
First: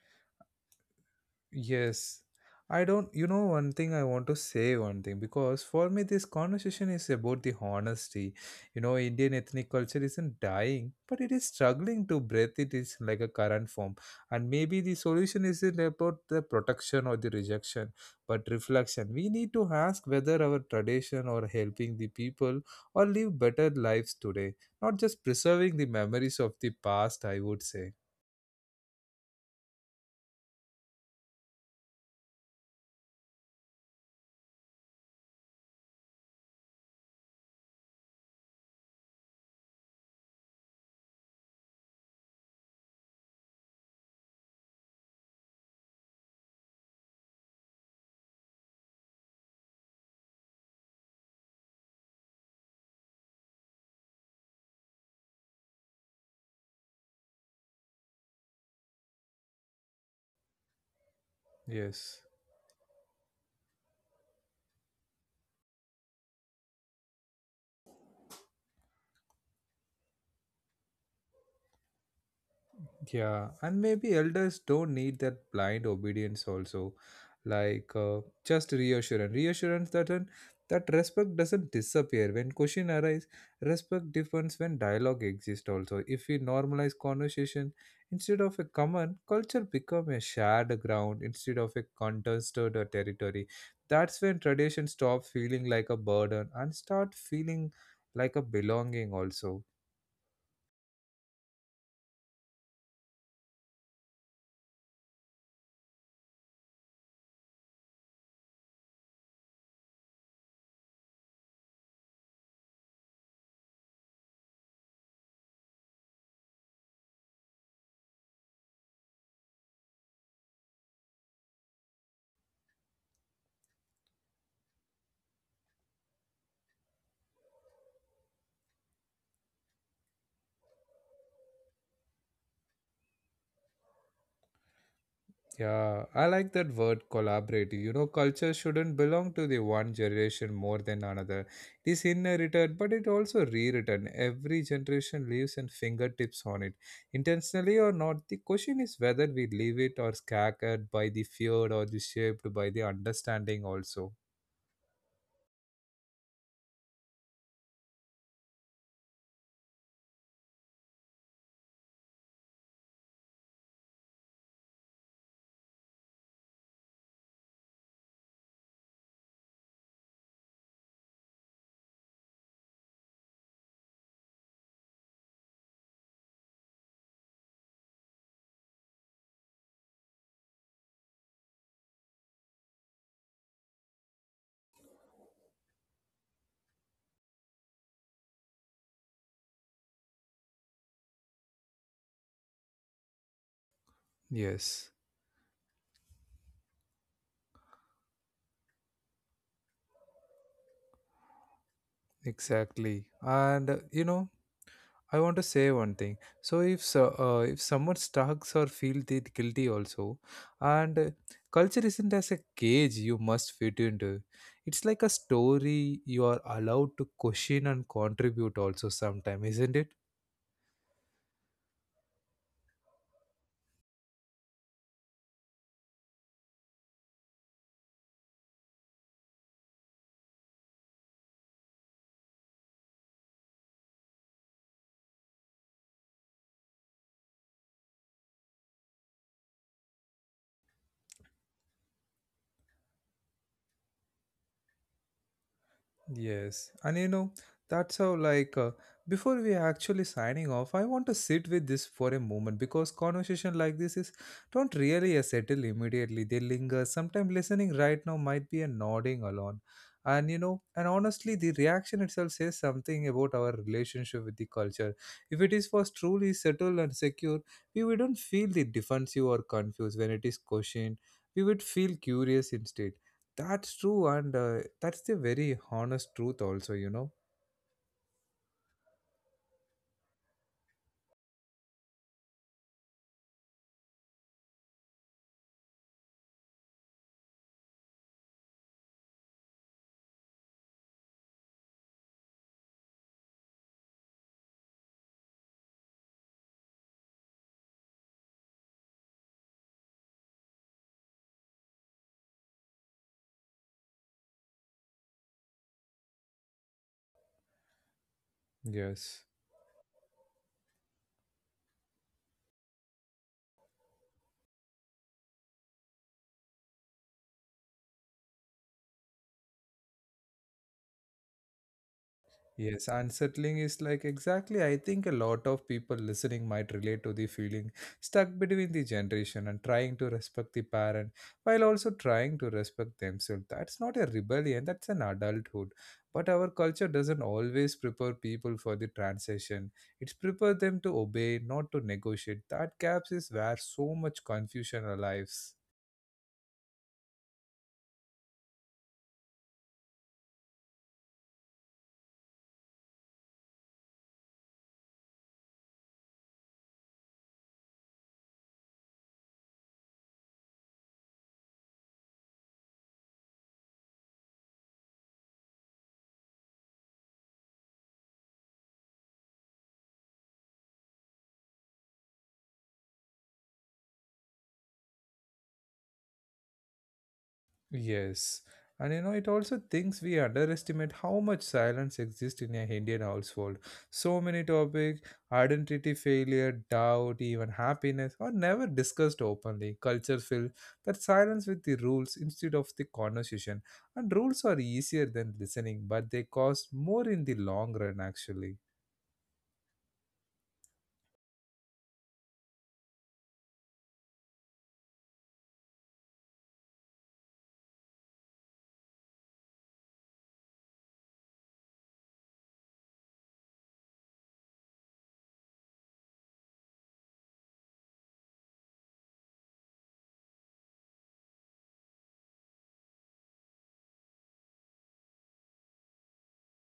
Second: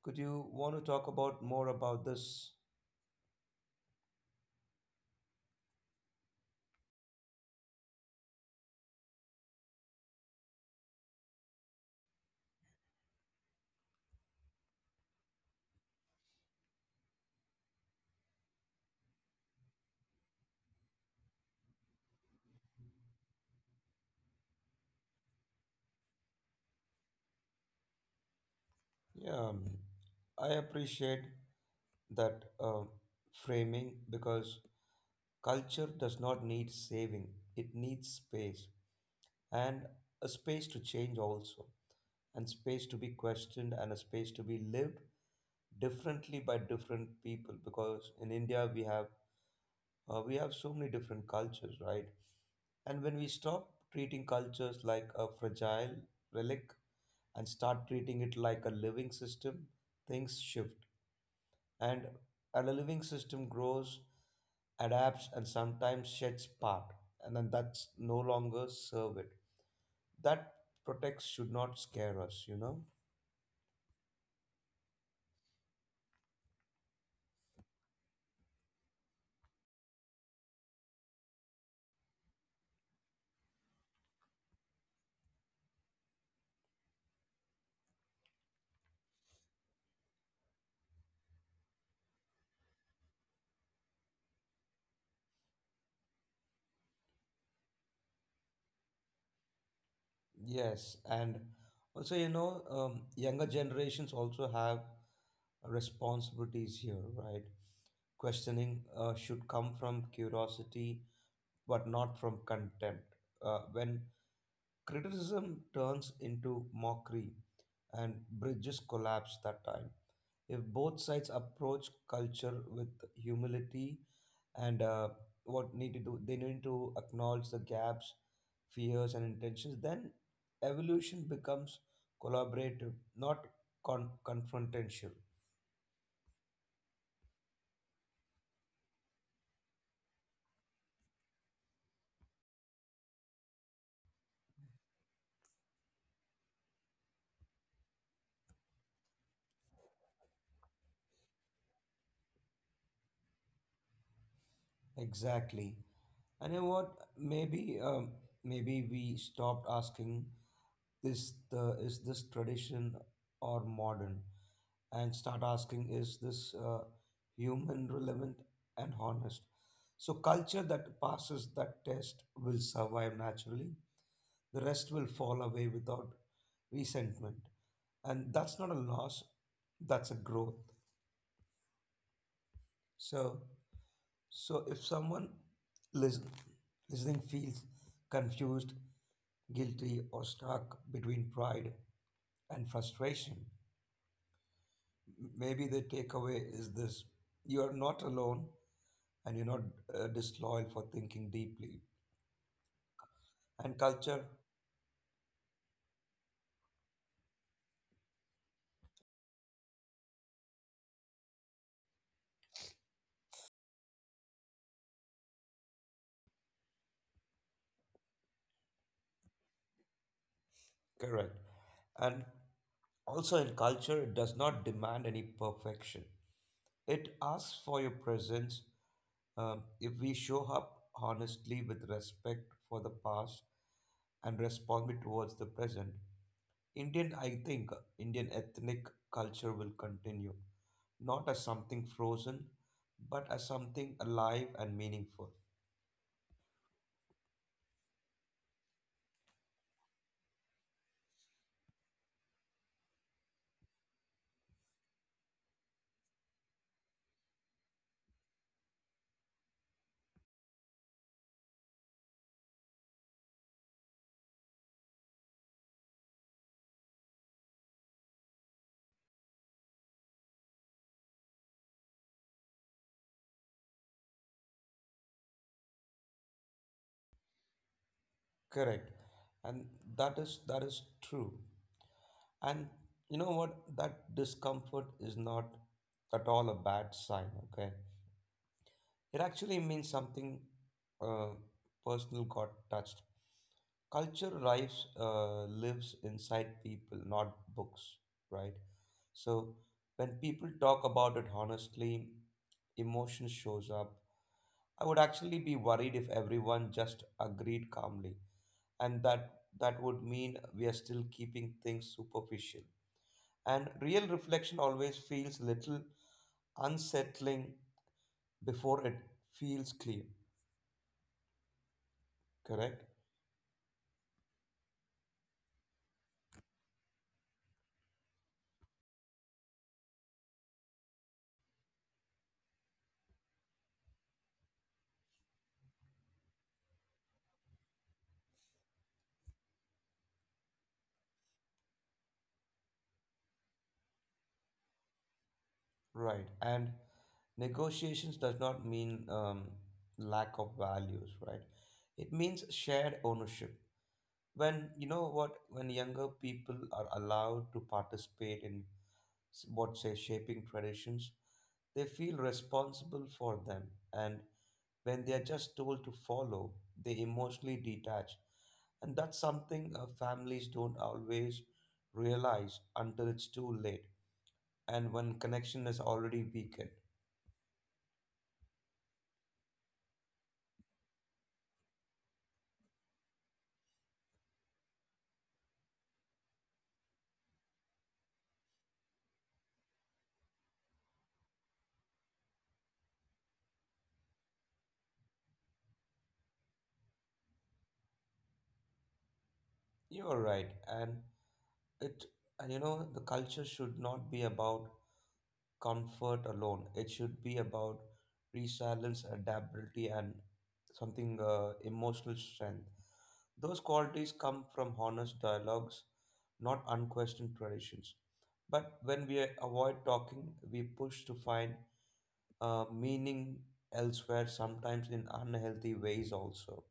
Speaker 2: could you want to talk about more about
Speaker 1: Yes.
Speaker 2: this?
Speaker 1: I don't, you know, one thing I want to say, one thing, because for me, this conversation is about the honesty. You know, Indian ethnic culture isn't dying, but it is struggling to breathe it is like a current form. And maybe the solution isn't about the protection or the rejection, but reflection. We need to ask whether our tradition or helping the people or live better lives today, not just preserving the memories of the past, I would say.
Speaker 2: Yeah, um, I appreciate that uh, framing, because culture does not need saving; it needs space, and a space to change also, and space to be questioned, and a space to be lived differently by different people. Because in India, we have uh, we have so many different cultures, right? And when we stop treating cultures like a fragile relic and start treating it like a living system, things shift. And,
Speaker 1: Yes.
Speaker 2: and a living system grows, adapts, and sometimes sheds part. And then that's no longer serve it. That protects should not scare us, you know?
Speaker 1: Yeah, and maybe elders don't need that blind obedience also, like uh, just reassurance, reassurance that an, that respect doesn't disappear when question arise. Respect differs when dialogue exists also. If we normalize conversation instead of a common culture, become a shared ground instead of a contested uh, territory. That's when tradition stop feeling like a burden and start feeling like a belonging also.
Speaker 2: Yes. And also, you know, um, younger generations also have responsibilities here, right? Questioning uh, should come from curiosity, but not from contempt. Uh, when criticism turns into mockery and bridges collapse that time, if both sides approach culture with humility, and uh, what need to do, they need to acknowledge the gaps, fears, and intentions, then evolution becomes collaborative, not con- confrontational.
Speaker 1: Yeah, I like that word collaborative. You know, culture shouldn't belong to the one generation more than another. It is inherited, but it also rewritten. Every generation leaves and fingertips on it. Intentionally or not, the question is whether we leave it or scattered by the fear or the shaped by the understanding also.
Speaker 2: Exactly. And you know what? Maybe, um, maybe we stopped asking is the is this tradition or modern, and start asking is this, uh, human, relevant, and honest. So culture that passes that test will survive naturally. The rest will fall away without resentment, and that's not a loss. That's a growth. So. So if someone listen, listening feels confused, guilty, or stuck between pride and frustration,
Speaker 1: Yes.
Speaker 2: maybe the takeaway is this: you are not alone, and you're not uh, disloyal for thinking deeply.
Speaker 1: Exactly.
Speaker 2: And
Speaker 1: And uh, you
Speaker 2: culture,
Speaker 1: know, I want to say one thing. So if so, uh, if someone stalks or feels it guilty also, and uh, culture isn't as a cage you must fit into. It's like a story you are allowed to question and contribute also sometime, isn't it?
Speaker 2: correct. And also in culture, it does not demand any perfection, it asks for your presence. Um, if we show up honestly with respect for the past and respond it towards the present, Indian, I think, Indian ethnic culture will continue, not as something frozen, but as something alive and meaningful.
Speaker 1: Yes, and you know, that's how, like, uh, before we actually signing off, I want to sit with this for a moment because conversation like this is don't really uh, settle immediately. They linger. Sometimes listening right now might be a nodding alone. And you know, and honestly, the reaction itself says something about our relationship with the culture. If it is for truly settled and secure, we wouldn't feel the defensive or confused when it is questioned. We would feel curious instead that's true, and uh, that's the very honest truth, also, you know.
Speaker 2: Correct. And that is that is true. And you know what? That discomfort is not at all a bad sign, okay? It actually means something, uh, personal got touched. Culture lives, uh, lives inside people, not books, right? So when people talk about it honestly, emotion shows up. I would actually be worried if everyone just agreed calmly, and
Speaker 1: Yes.
Speaker 2: that that would mean we are still keeping things superficial. And real reflection always feels little unsettling before it feels clear. Correct?
Speaker 1: Yes, unsettling is like exactly. I think a lot of people listening might relate to the feeling stuck between the generation and trying to respect the parent while also trying to respect themselves. That's not a rebellion, that's an adulthood. But our culture doesn't always prepare people for the transition. It's prepare them to obey, not to negotiate. That gaps is where so much confusion arrives.
Speaker 2: Right. And negotiations does not mean, um, lack of values, right? It means shared ownership. When you know what, when younger people are allowed to participate in s- what say shaping traditions, they feel responsible for them. And when they are just told to follow, they emotionally detach. And that's something, uh, families don't always realize until it's too late, and when connection is already weakened.
Speaker 1: Yes, and you know, it also thinks we underestimate how much silence exists in an Indian household. So many topics, identity failure, doubt, even happiness, are never discussed openly. Culture fills that silence with the rules instead of the conversation. And rules are easier than listening, but they cost more in the long run, actually.
Speaker 2: You're right. And It and you know the culture should not be about comfort alone. It should be about resilience, adaptability, and something, uh, emotional strength. Those qualities come from honest dialogues, not unquestioned traditions. But when we avoid talking, we push to find, uh, meaning elsewhere, sometimes in unhealthy ways also.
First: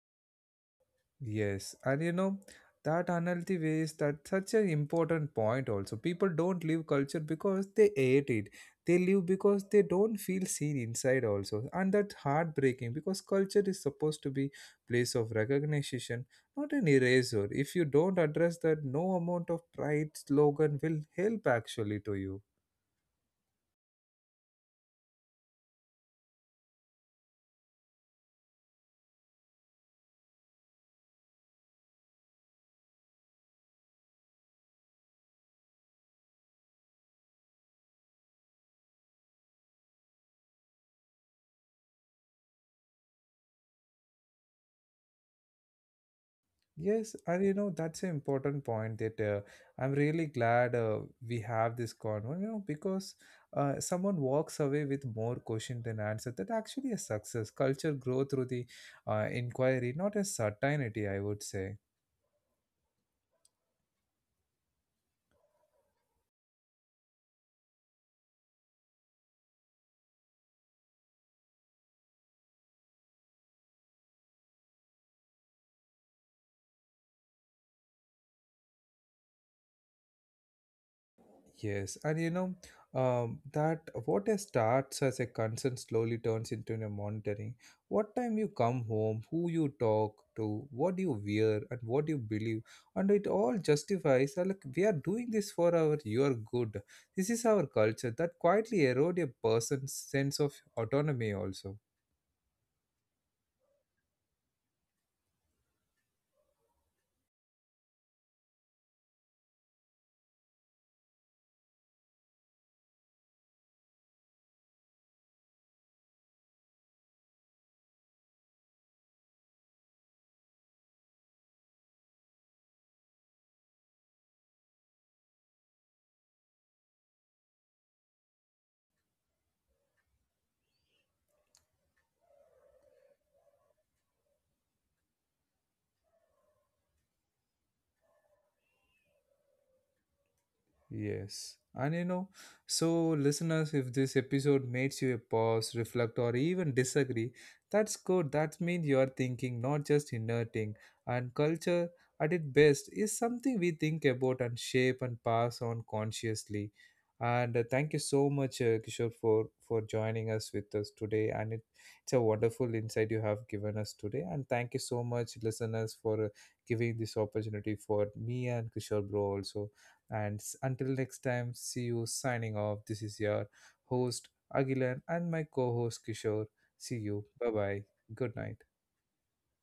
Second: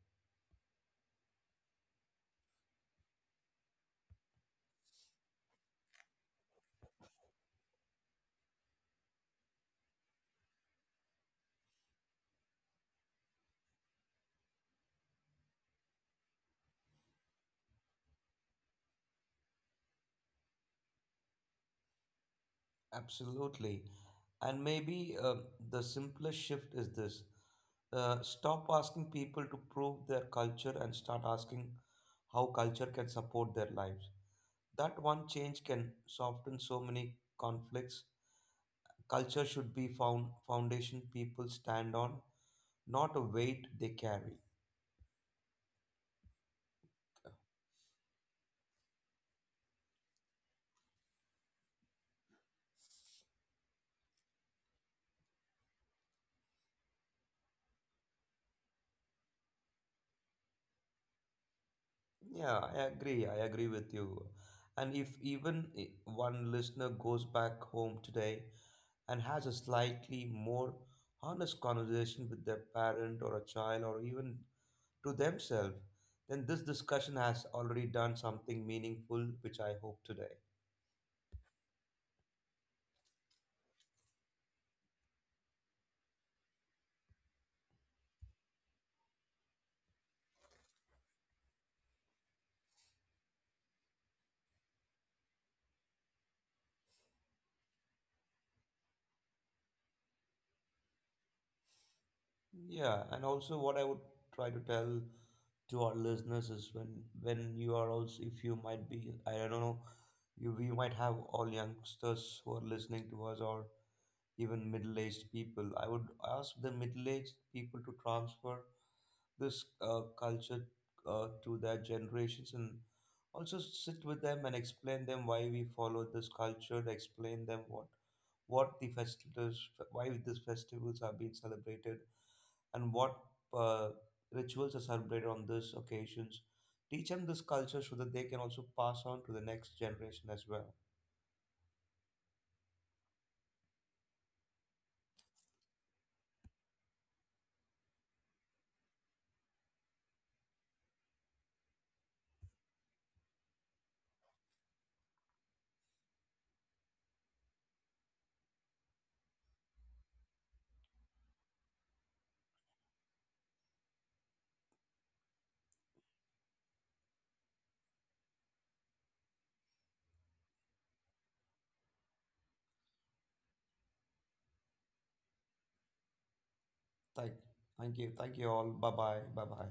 Speaker 1: Yes, and you know that unhealthy waste that's such an important point also. People don't leave culture because they hate it. They leave because they don't feel seen inside also. And that's heartbreaking because culture is supposed to be place of recognition, not an eraser. If you don't address that, no amount of pride slogan will help actually to you.
Speaker 2: Absolutely. And maybe, uh, the simplest shift is this: uh, stop asking people to prove their culture and start asking how culture can support their lives. That one change can soften so many conflicts. Culture should be found foundation people stand on, not a weight they carry.
Speaker 1: Yes, and you know that's an important point that uh, I'm really glad uh, we have this convo, you know, because uh, someone walks away with more question than answer. That actually a success. Culture grow through the uh, inquiry, not a certainty, I would say.
Speaker 2: Yeah, I agree. I agree with you. And if even i- one listener goes back home today and has a slightly more honest conversation with their parent or a child or even to themselves, then this discussion has already done something meaningful, which I hope today.
Speaker 1: Yes, and you know um, that what a starts as a concern slowly turns into a monitoring. What time you come home, who you talk to, what you wear, and what you believe, and it all justifies. uh, Like we are doing this for our your good. This is our culture that quietly erode a person's sense of autonomy also.
Speaker 2: Yeah, and also what I would try to tell to our listeners is when when you are also, if you might be, I don't know, you, we might have all youngsters who are listening to us or even middle-aged people. I would ask the middle-aged people to transfer this uh, culture uh, to their generations, and also sit with them and explain them why we follow this culture, explain them what what the festivals, why these festivals are being celebrated, and what uh, rituals are celebrated on these occasions. Teach them this culture so that they can also pass on to the next generation as well.
Speaker 1: Yes. And you know, so listeners, if this episode makes you pause, reflect, or even disagree, that's good. That means you are thinking, not just inerting. And culture, at its best, is something we think about and shape and pass on consciously. And uh, thank you so much, uh, Kishore, for for joining us with us today. And it, it's a wonderful insight you have given us today. And thank you so much, listeners, for uh, giving this opportunity for me and Kishore bro also. And s- until next time, see you signing off. This is your host, Agilan, and my co host, Kishore. See you.
Speaker 2: Thank,
Speaker 1: Bye bye.
Speaker 2: thank you, thank
Speaker 1: Good
Speaker 2: you all.
Speaker 1: night.
Speaker 2: Bye bye, bye bye.